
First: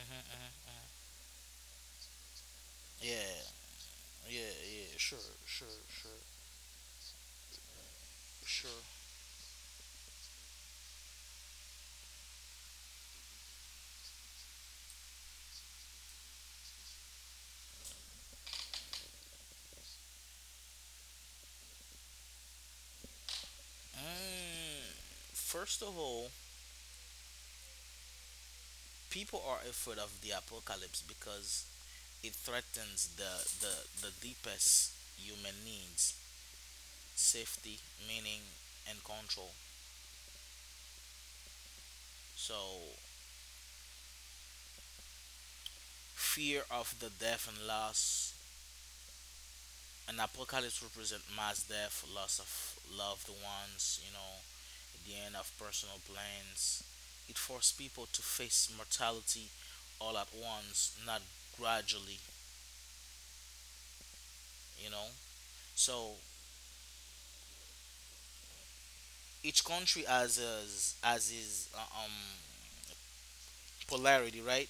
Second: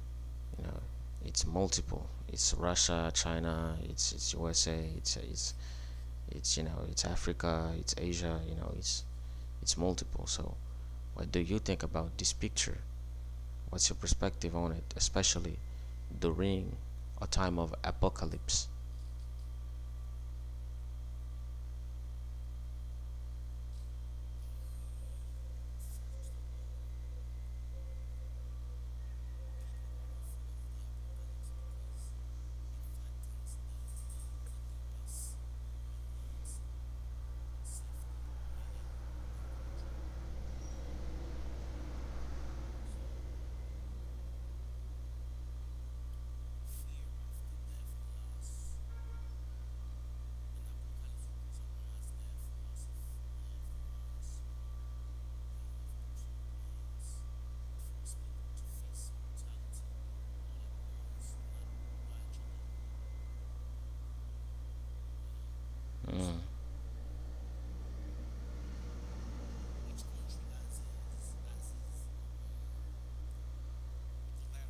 uh-huh, uh-huh.
You know,
uh-huh.
it's multiple. It's Russia,
Yeah.
China, it's it's
Yeah,
U S A,
yeah,
it's
sure,
it's
sure, sure,
it's you know it's Africa, it's Asia. You
sure.
know, it's it's multiple. So, what do you think about this picture? What's your perspective on it, especially during a time of apocalypse?
Mm, First of all, people are afraid of the apocalypse because it threatens the, the, the deepest human needs: safety, meaning, and control. So, fear of the death and loss, and apocalypse represent mass death, loss of loved ones, you know, the end of personal plans. It forced people to face mortality all at once, not gradually, you know. So
Mm,
each country has is, has its uh, um polarity, right?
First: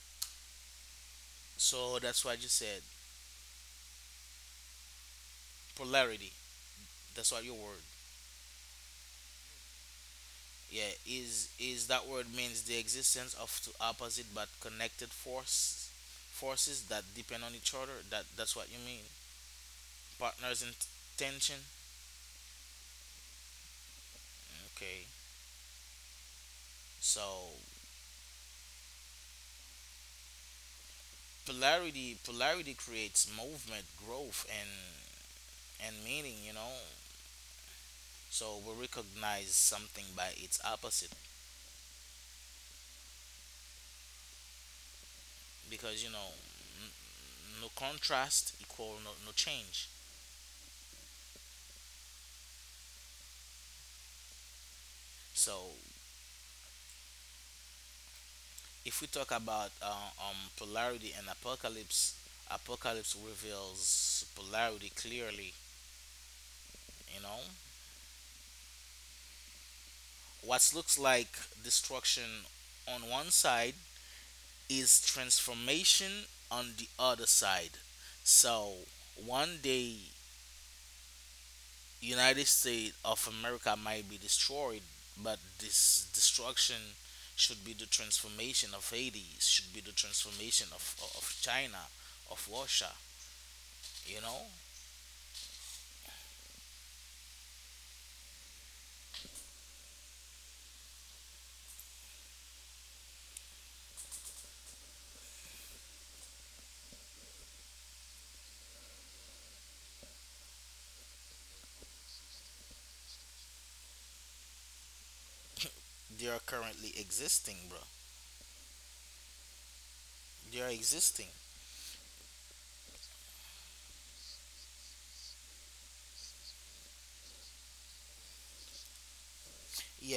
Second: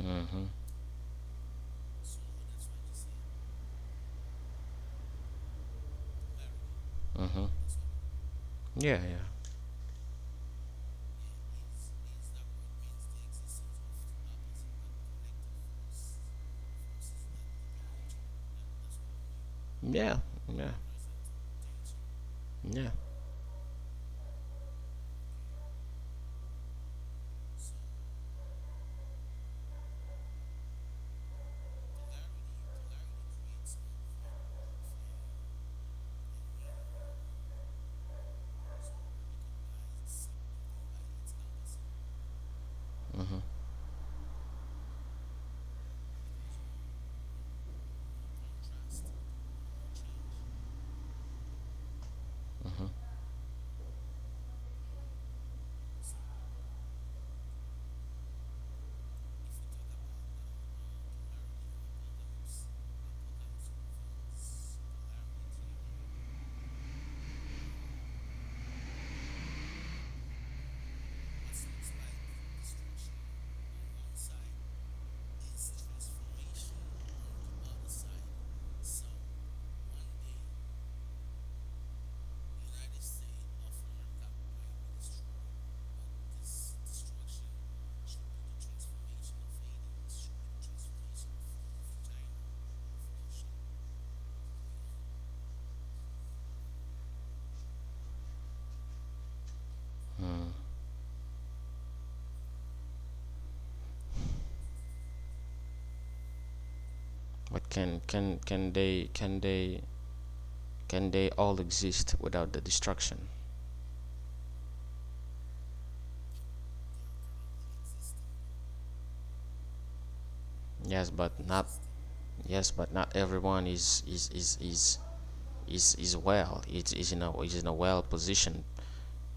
mm-hmm,
So that's what you said, polarity. That's what
mm-hmm.
your word.
Yeah, yeah,
Yeah, is is that word means the existence of two opposite but connected force forces that depend on each other, that that's what you mean,
yeah,
partners in
yeah,
t- tension.
yeah.
Okay, so polarity polarity creates movement, growth, and and meaning, you know. So we recognize something by its opposite,
Mm-hmm.
because you know, n- no contrast equal no, no change. So if we talk about uh, um, polarity and apocalypse, apocalypse reveals polarity clearly. You know, what looks like destruction on one side is transformation on the other side. So one day, United States of America might be destroyed, but this destruction should be the transformation of Haiti, should be the transformation of of China, of Russia. You know,
But can can can they can they can they all exist without the destruction?
They are currently existing, bro. They are existing.
Yes, but not yes, but not everyone is is is is is, is well. It's is in a is in a well position.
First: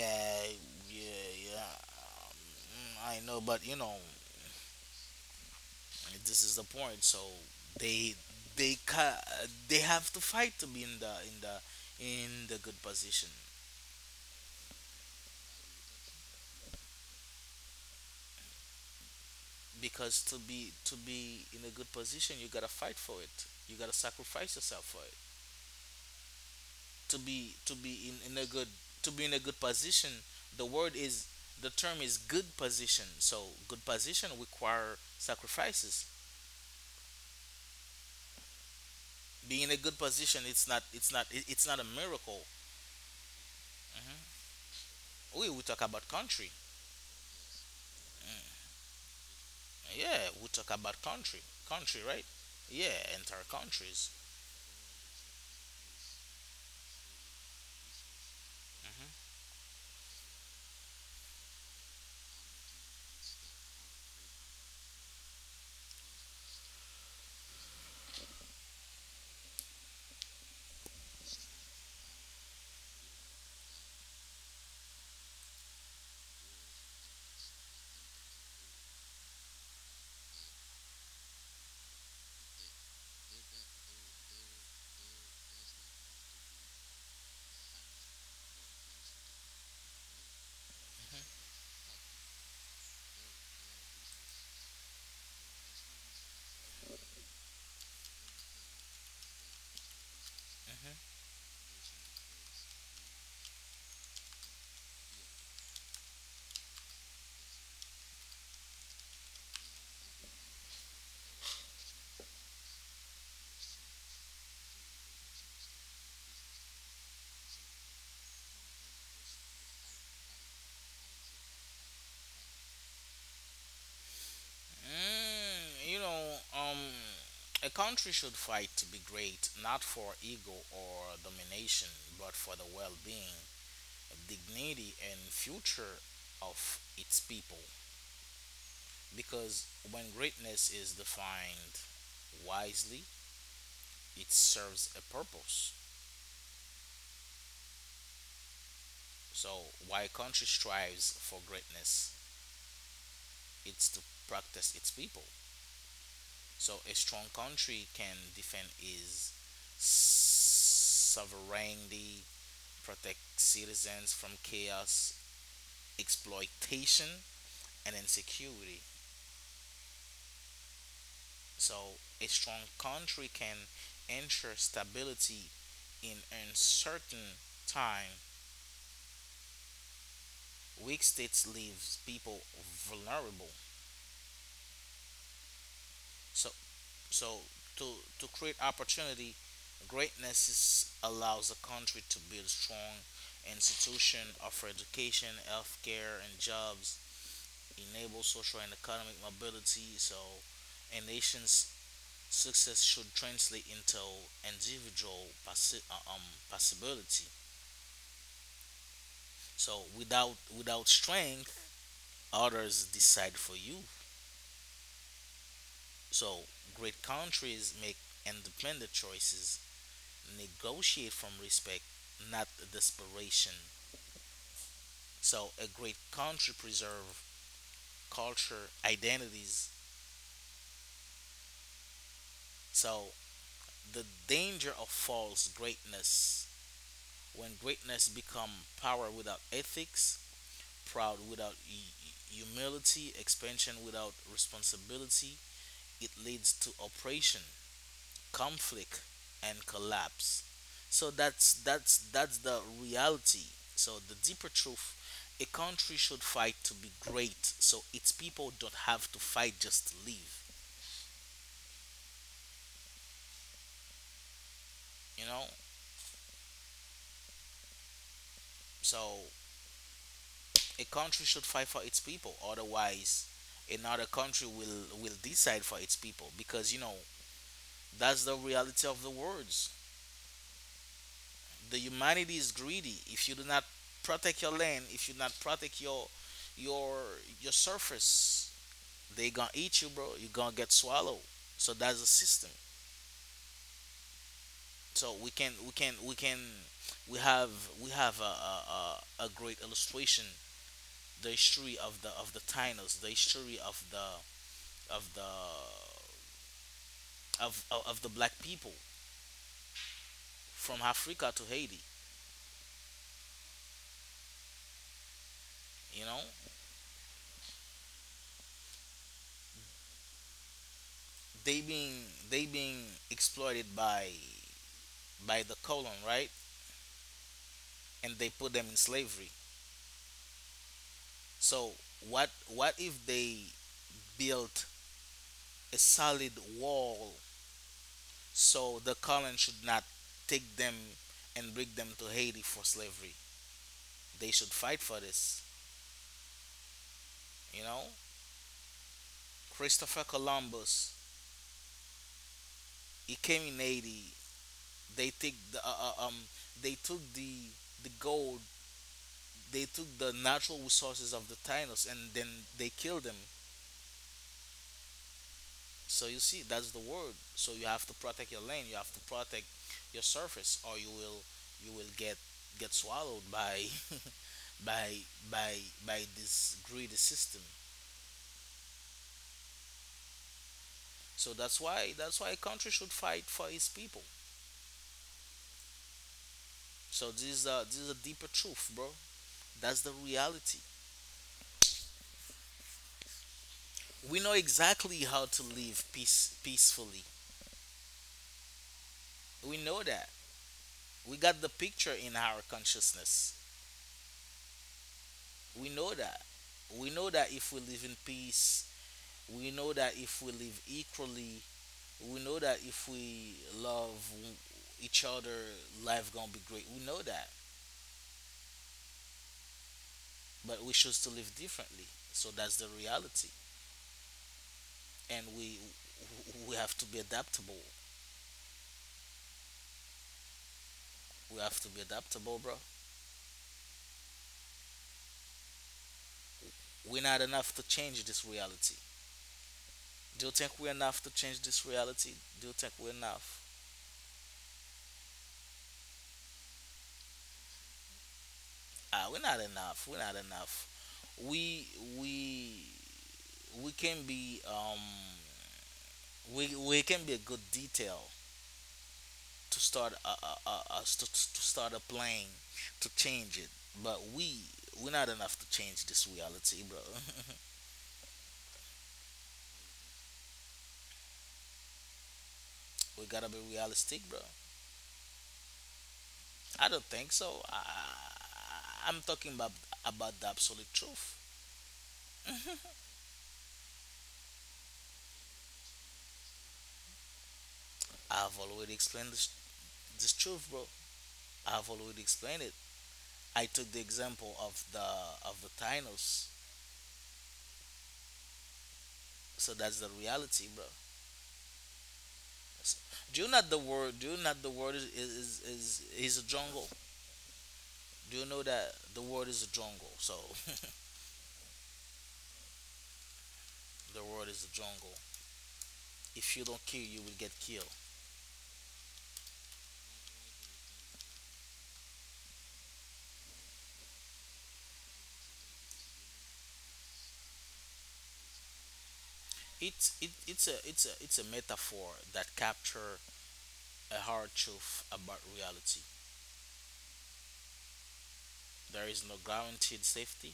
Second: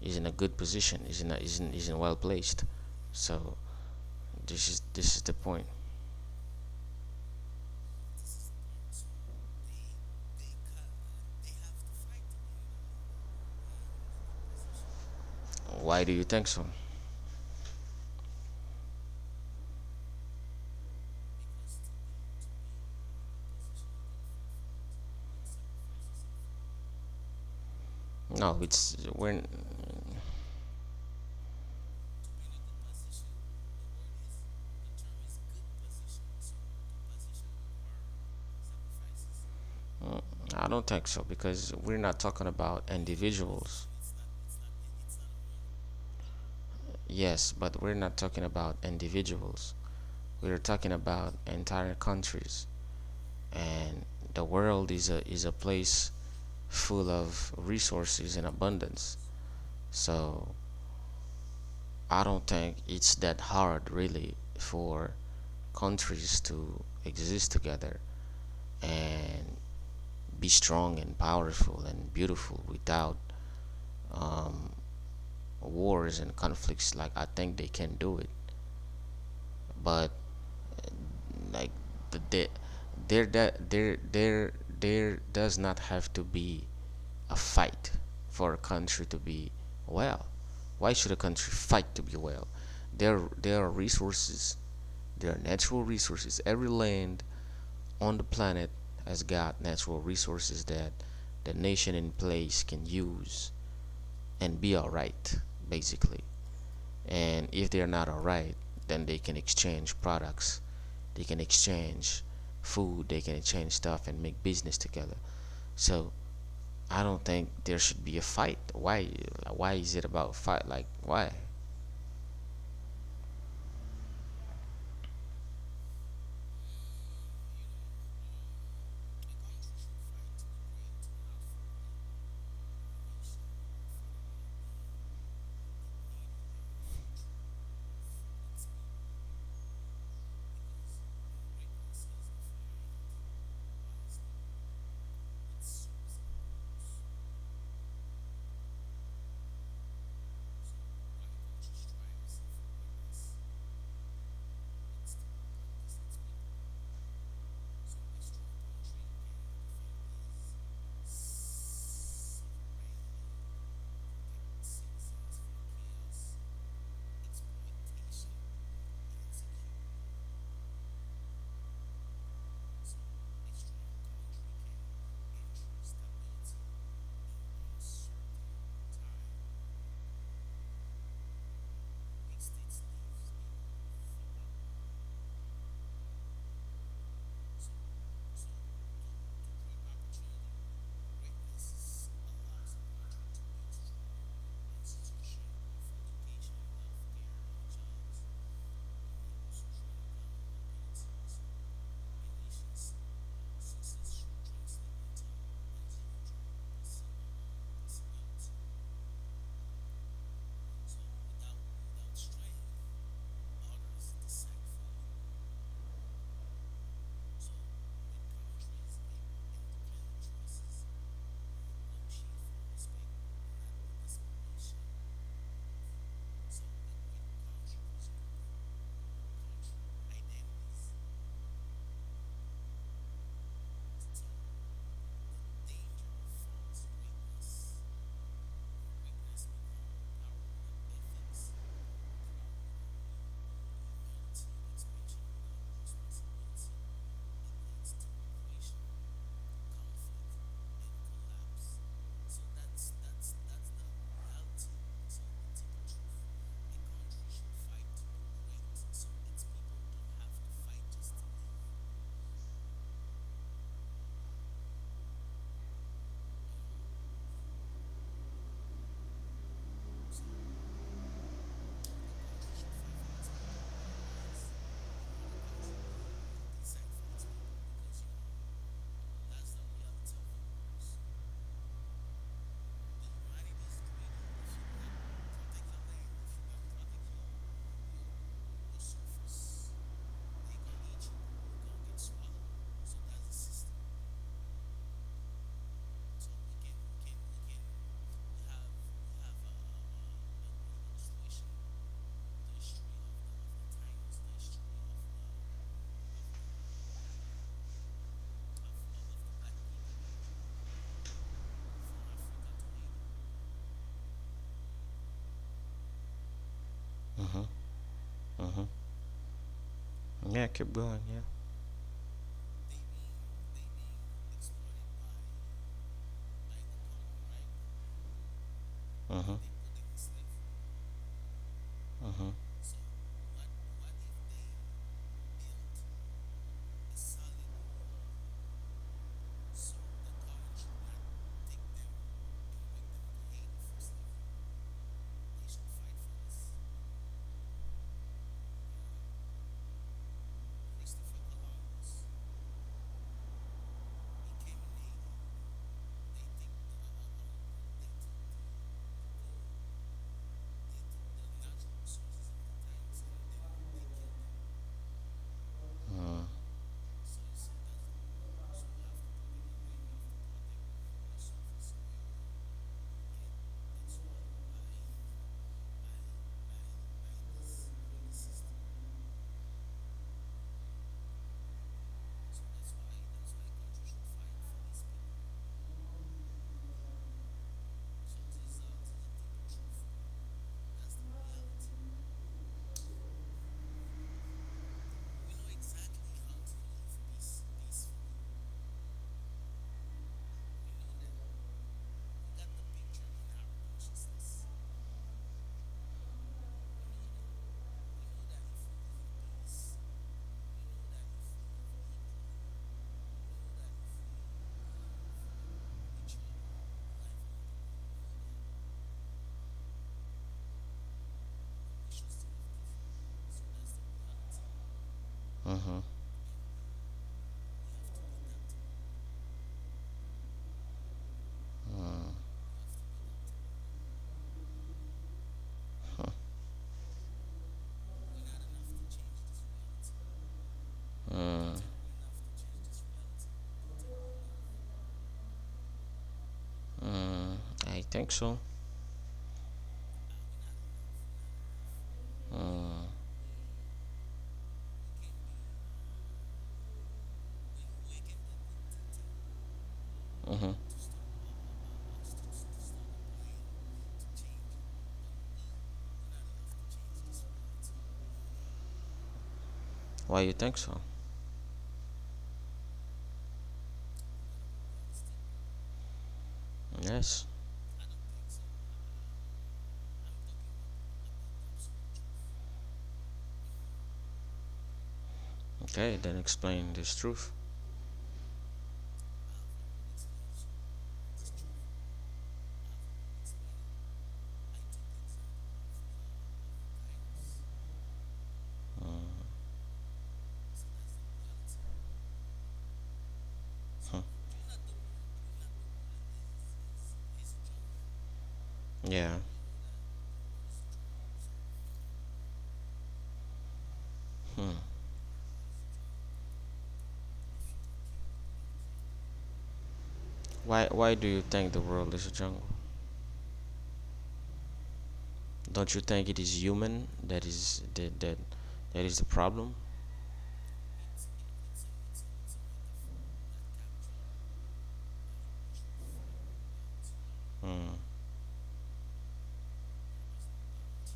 Is in a good position. Is in a,
yeah,
is in, is in
yeah.
well placed.
Um, I know,
So
but you know,
this is this is the point.
this is the point. So they they ca- they have to fight to be in the in the in the good position,
Why do you think so?
because to be to be in a good position, you gotta fight for it. You gotta sacrifice yourself for it. To be to be in, in a
No,
good,
it's
to be in a
we're.
good position, the word is the term is good position. So good position require sacrifices. Be in a good
mm,
position.
I
It's not.
don't think
It's
so
not. it- It's
because
not a
we're not
miracle.
talking about individuals.
Hmm. We we talk about country.
Yes, but we're not talking
Mm,
about individuals.
yeah, we
We're
talk
talking
about
about
country.
entire
Country, right?
countries,
Yeah, entire
and
countries.
the world is a is a place full of resources and abundance.
Mm-hmm,
So I don't think it's that hard really for countries to exist together and be strong and powerful and beautiful without um, wars and conflicts. Like I think they can do it, but like the, the there that there there there does not have to be a fight for a country to be well. Why should a
mm-hmm,
country fight to be well? There there are resources, there are natural resources. Every land on the planet has got natural resources that
mm-hmm.
the nation in place can use and be all right basically. And if they're not all right, then they can exchange products, they can exchange food, they can exchange stuff and make business together. So I don't think there should be a fight. Why, why is it about fight, like, why?
Mm, you know, um, a country should fight to be great, not for ego or domination, but for the well-being, dignity, and future of its people. Because when greatness is defined wisely, it serves a purpose. So why country strives for greatness, it's to practice its people. So a strong country can defend its sovereignty, protect citizens from chaos, exploitation, and insecurity. So a strong country can ensure stability in uncertain time. Weak states leaves people vulnerable. So So to to create opportunity, greatness is, allows a country to build strong institution, offer education, healthcare, and jobs, enable social and economic mobility. So a nation's success should translate into individual possi- uh, um, possibility. So without without strength, others decide for you. So great countries make independent choices, negotiate from respect, not desperation. So a great country preserve culture identities. So the danger of false greatness: when greatness become power without ethics, proud without hu- humility, expansion without responsibility, it leads to oppression, conflict, and collapse. So that's that's that's the reality. So the deeper truth: a country should fight to be great so its people don't have to fight just to live, you know. So a country should fight for its people, otherwise another country will will decide for its people, because you know, that's the reality of the words. The humanity is greedy. If you do not protect your land, if you do not protect your your your surface, they gonna eat you, bro. You gonna get swallowed. So that's the system. So we can we can we can we have we have a a, a, a great illustration. The history of the of the Tainos, the history of the of the of of, of the black people from Africa to Haiti. You know,
Hmm. Yeah, keep going. Yeah.
they being they being exploited by by the colon, right? And they put them
Hmm.
in slavery. So what what if they built a solid wall, so the colon should not take them and bring them to Haiti for slavery. They should fight for this, you know? Christopher Columbus, he came in Haiti. They take the uh, uh, um they took the the gold, they took the natural resources of the Tainos, and then they killed them. So you see, that's the word. So you have to protect your land, you have to protect your surface, or you will you will get get swallowed by by by by this greedy system. So that's why that's why a country should fight for its people. So this is a, this is a deeper truth, bro. That's the reality. We know exactly how to live peace peacefully. We know that. We got the picture in our consciousness. We know that. We know that if we live in peace, we know that if we live equally, we know that if we love each other, life gonna be great. We know that, but we choose to live differently. So that's the reality. And we we have to be adaptable. We have to be adaptable, bro. We're not enough to change this reality. Do you think we're enough to change this reality? Do you think we're enough?
I think so.
Ah, we're not enough. We're not enough. We we we can be um we we can be a good detail to
Hmm.
start a, a, a, a to, to start a plane to change it, but we we're not enough to change this reality, bro.
Why you think so?
We gotta be realistic, bro.
Yes.
I don't think so. I, I'm talking about about the absolute truth.
Okay, then explain this truth.
I've already explained this, this truth, bro. I've already explained it. I took the example of the of the Thanos, so that's the reality, bro. S- Do you
Hmm.
not the world? Do you not the world is is is is a jungle? Do you know
Yeah.
that the world is a jungle? So
Hmm.
the world is a jungle. If you don't kill, you will get killed.
Why Why do you think the world is a jungle? Don't you think it is human that is that that, that is the problem?
It's it, it's a it's a it's a metaphor that capture a hard truth about reality.
Mm.
There is no guaranteed safety.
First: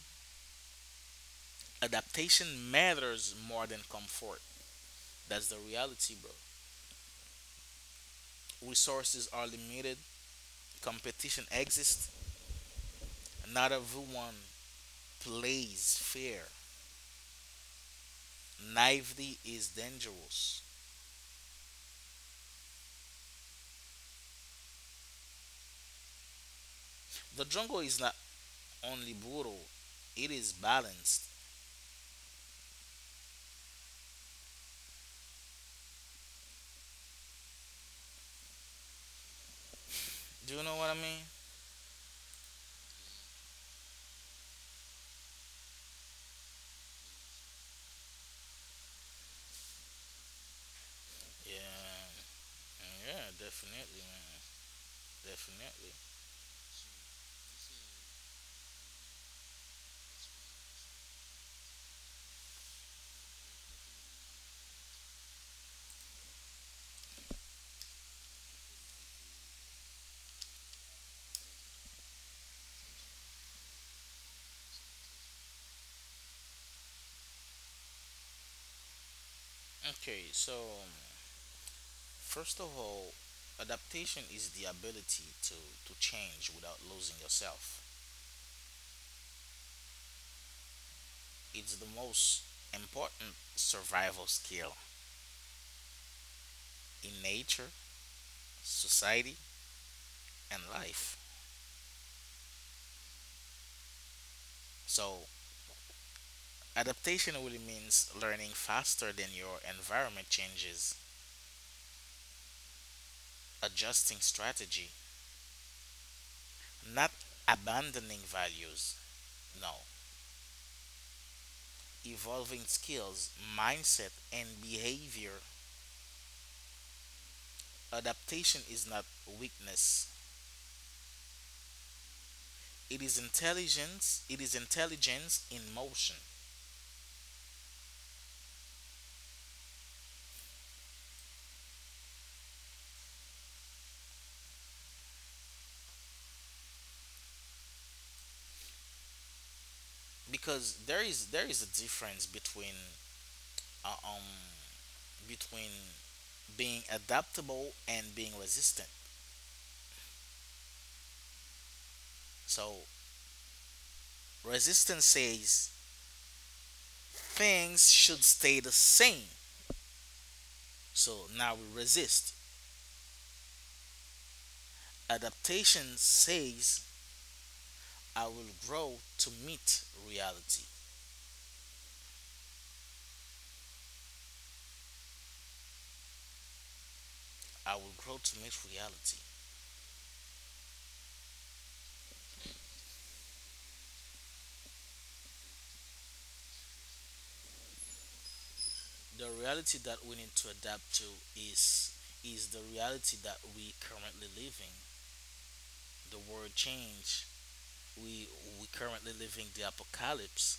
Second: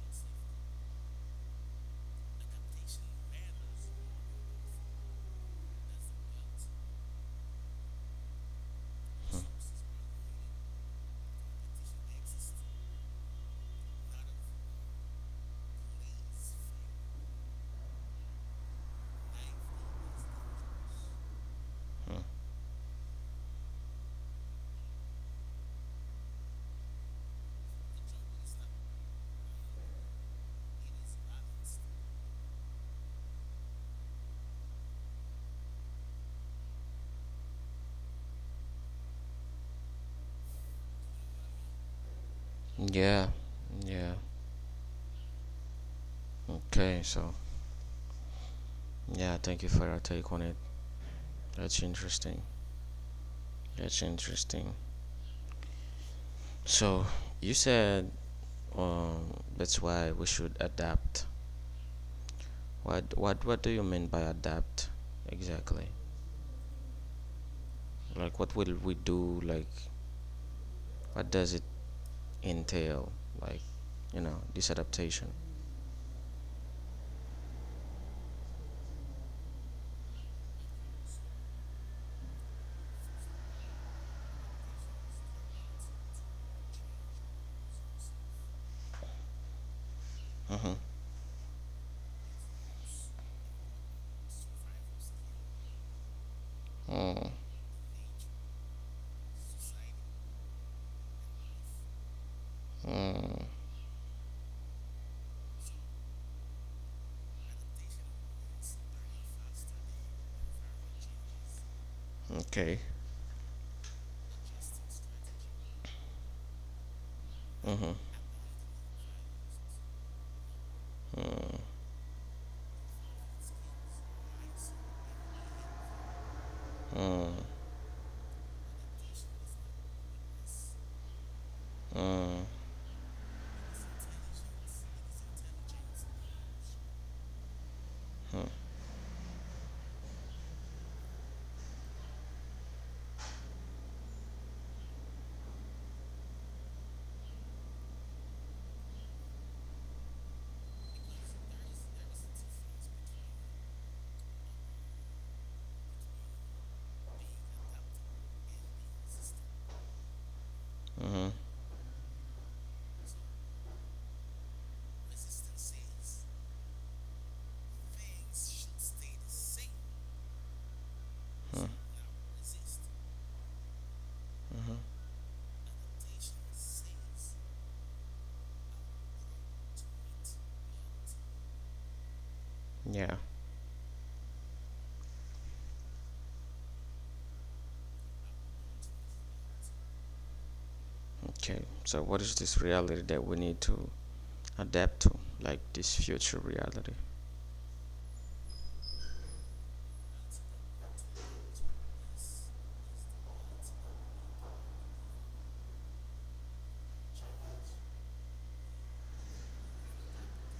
Adaptation matters more than comfort. That's the reality, bro. Resources are limited. Competition exists. Not everyone plays fair. Naivety is dangerous. The jungle is not only brutal, it is balanced. Do you know what I mean?
Yeah, yeah. Okay, so yeah, thank you for your take on it. That's
Yeah,
interesting.
yeah,
That's
definitely, man.
interesting.
Definitely.
So you said um that's why we should adapt. What what what do you mean by adapt exactly? Like what will we do? Like what does it entail? Like, you know, this adaptation.
Okay, so first of all, adaptation is the ability to, to change without losing yourself. It's the most important survival skill in
Mm,
nature, society, and life. So, adaptation really means learning faster than your environment changes,
okay.
adjusting strategy, not abandoning values. No, evolving skills, mindset, and behavior.
Mm,
Adaptation is not weakness, it is intelligence. It is intelligence in motion, because there is there is a difference between uh, um between being adaptable and being resistant.
mm.
So resistance says things should stay the same. So now we resist. Adaptation says I will grow to meet reality.
Yeah.
I will grow to meet reality.
Okay. So what is this reality that we need to adapt to? Like this future reality?
The reality that we need to adapt to is is the reality that we currently living, the world change. We we currently living the apocalypse.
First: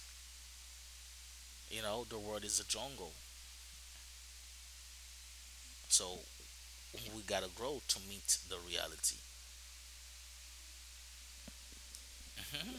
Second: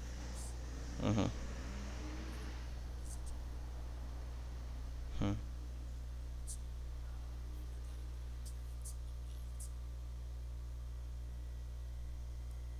Mm-hmm.
You know, the world is a jungle. So we gotta grow to meet the reality. Mhm.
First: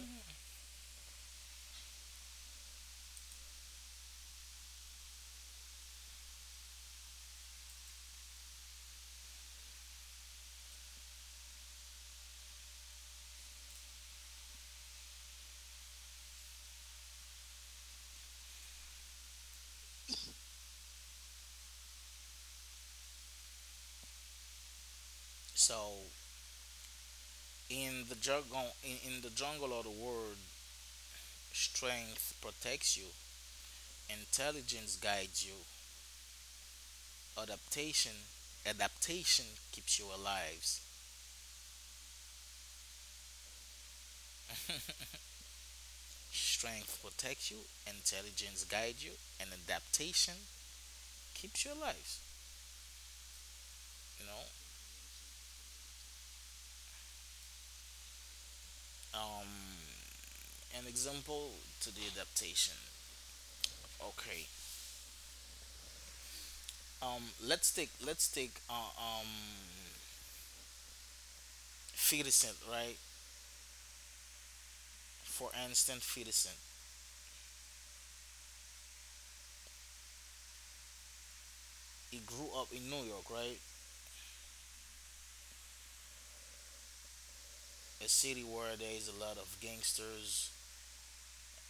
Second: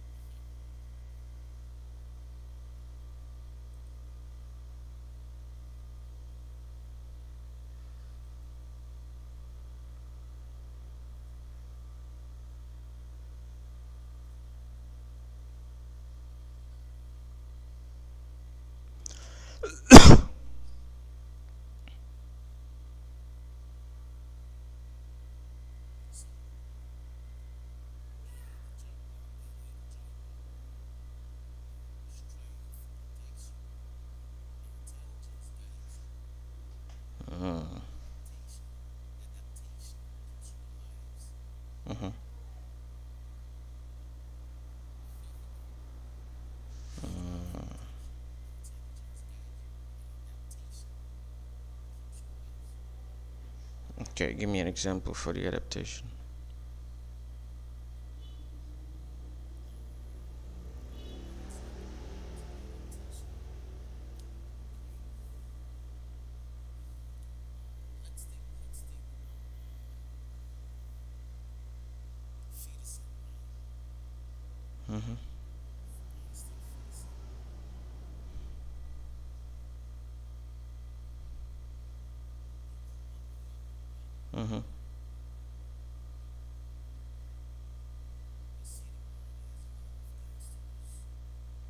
So in the jungle, in, in the jungle of the world, strength protects you, intelligence guides you, adaptation adaptation keeps you alive. Strength protects you, intelligence guides you, and adaptation keeps you alive. You
Okay,
know,
give me an example for the adaptation.
um, an example to the adaptation. Okay. Um, let's take let's take uh, um, Ferguson, right? For instance, Ferguson. He grew up in New York, right?
Mm-hmm.
A city where there is a lot of gangsters,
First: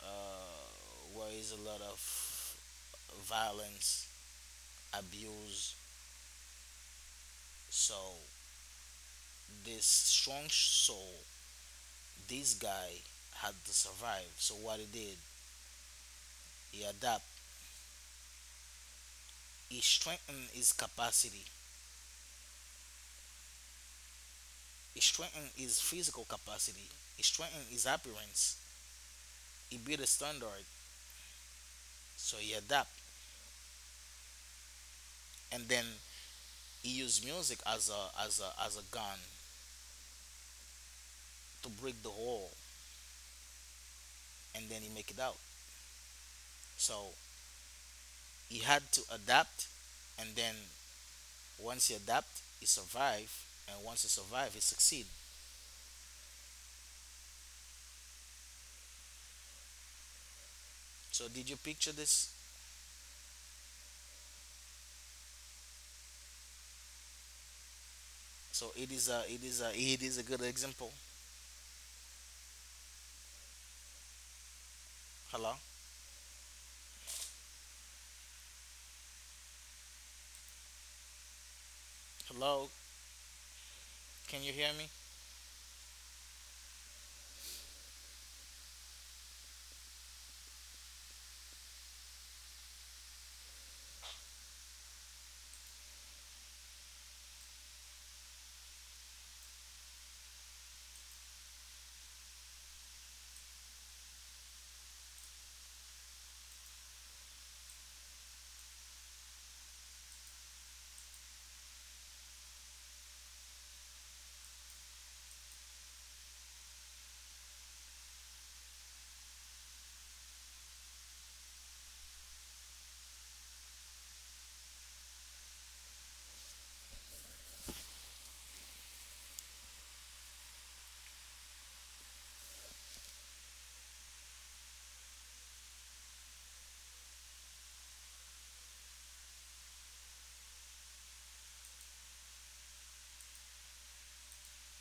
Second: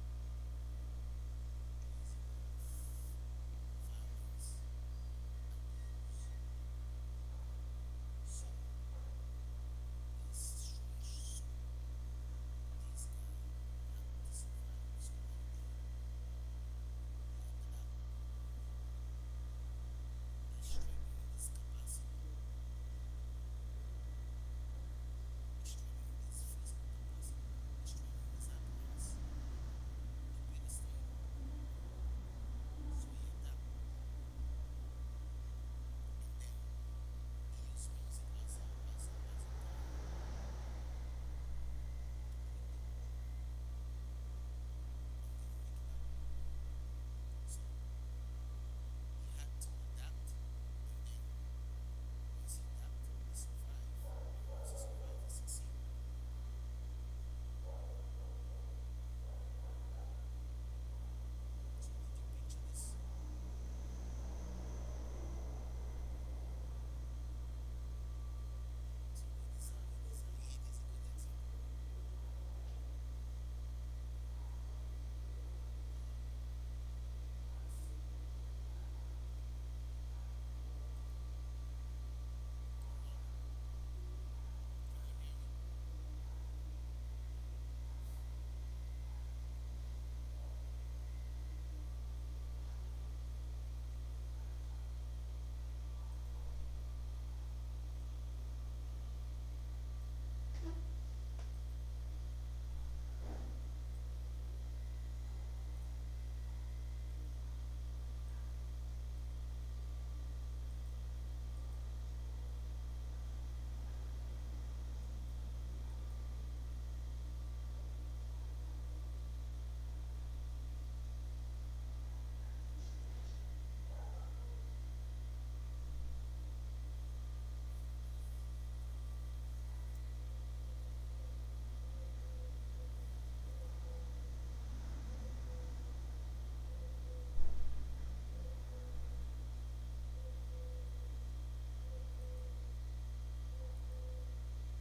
uh, where is a lot of violence, abuse. So this strong soul, this guy had to survive. So what he did, he adapt. He strengthened his capacity He strengthened his physical capacity. He strengthened his appearance. He built a standard, so he adapt, and then he used music as a as a as a gun to break the wall, and then he make it out. So he had to adapt, and then once he adapt, he survive, and once he survive, he succeed. So did you picture this? So it is a it is a it is a good example. Hello, hello, can you hear me?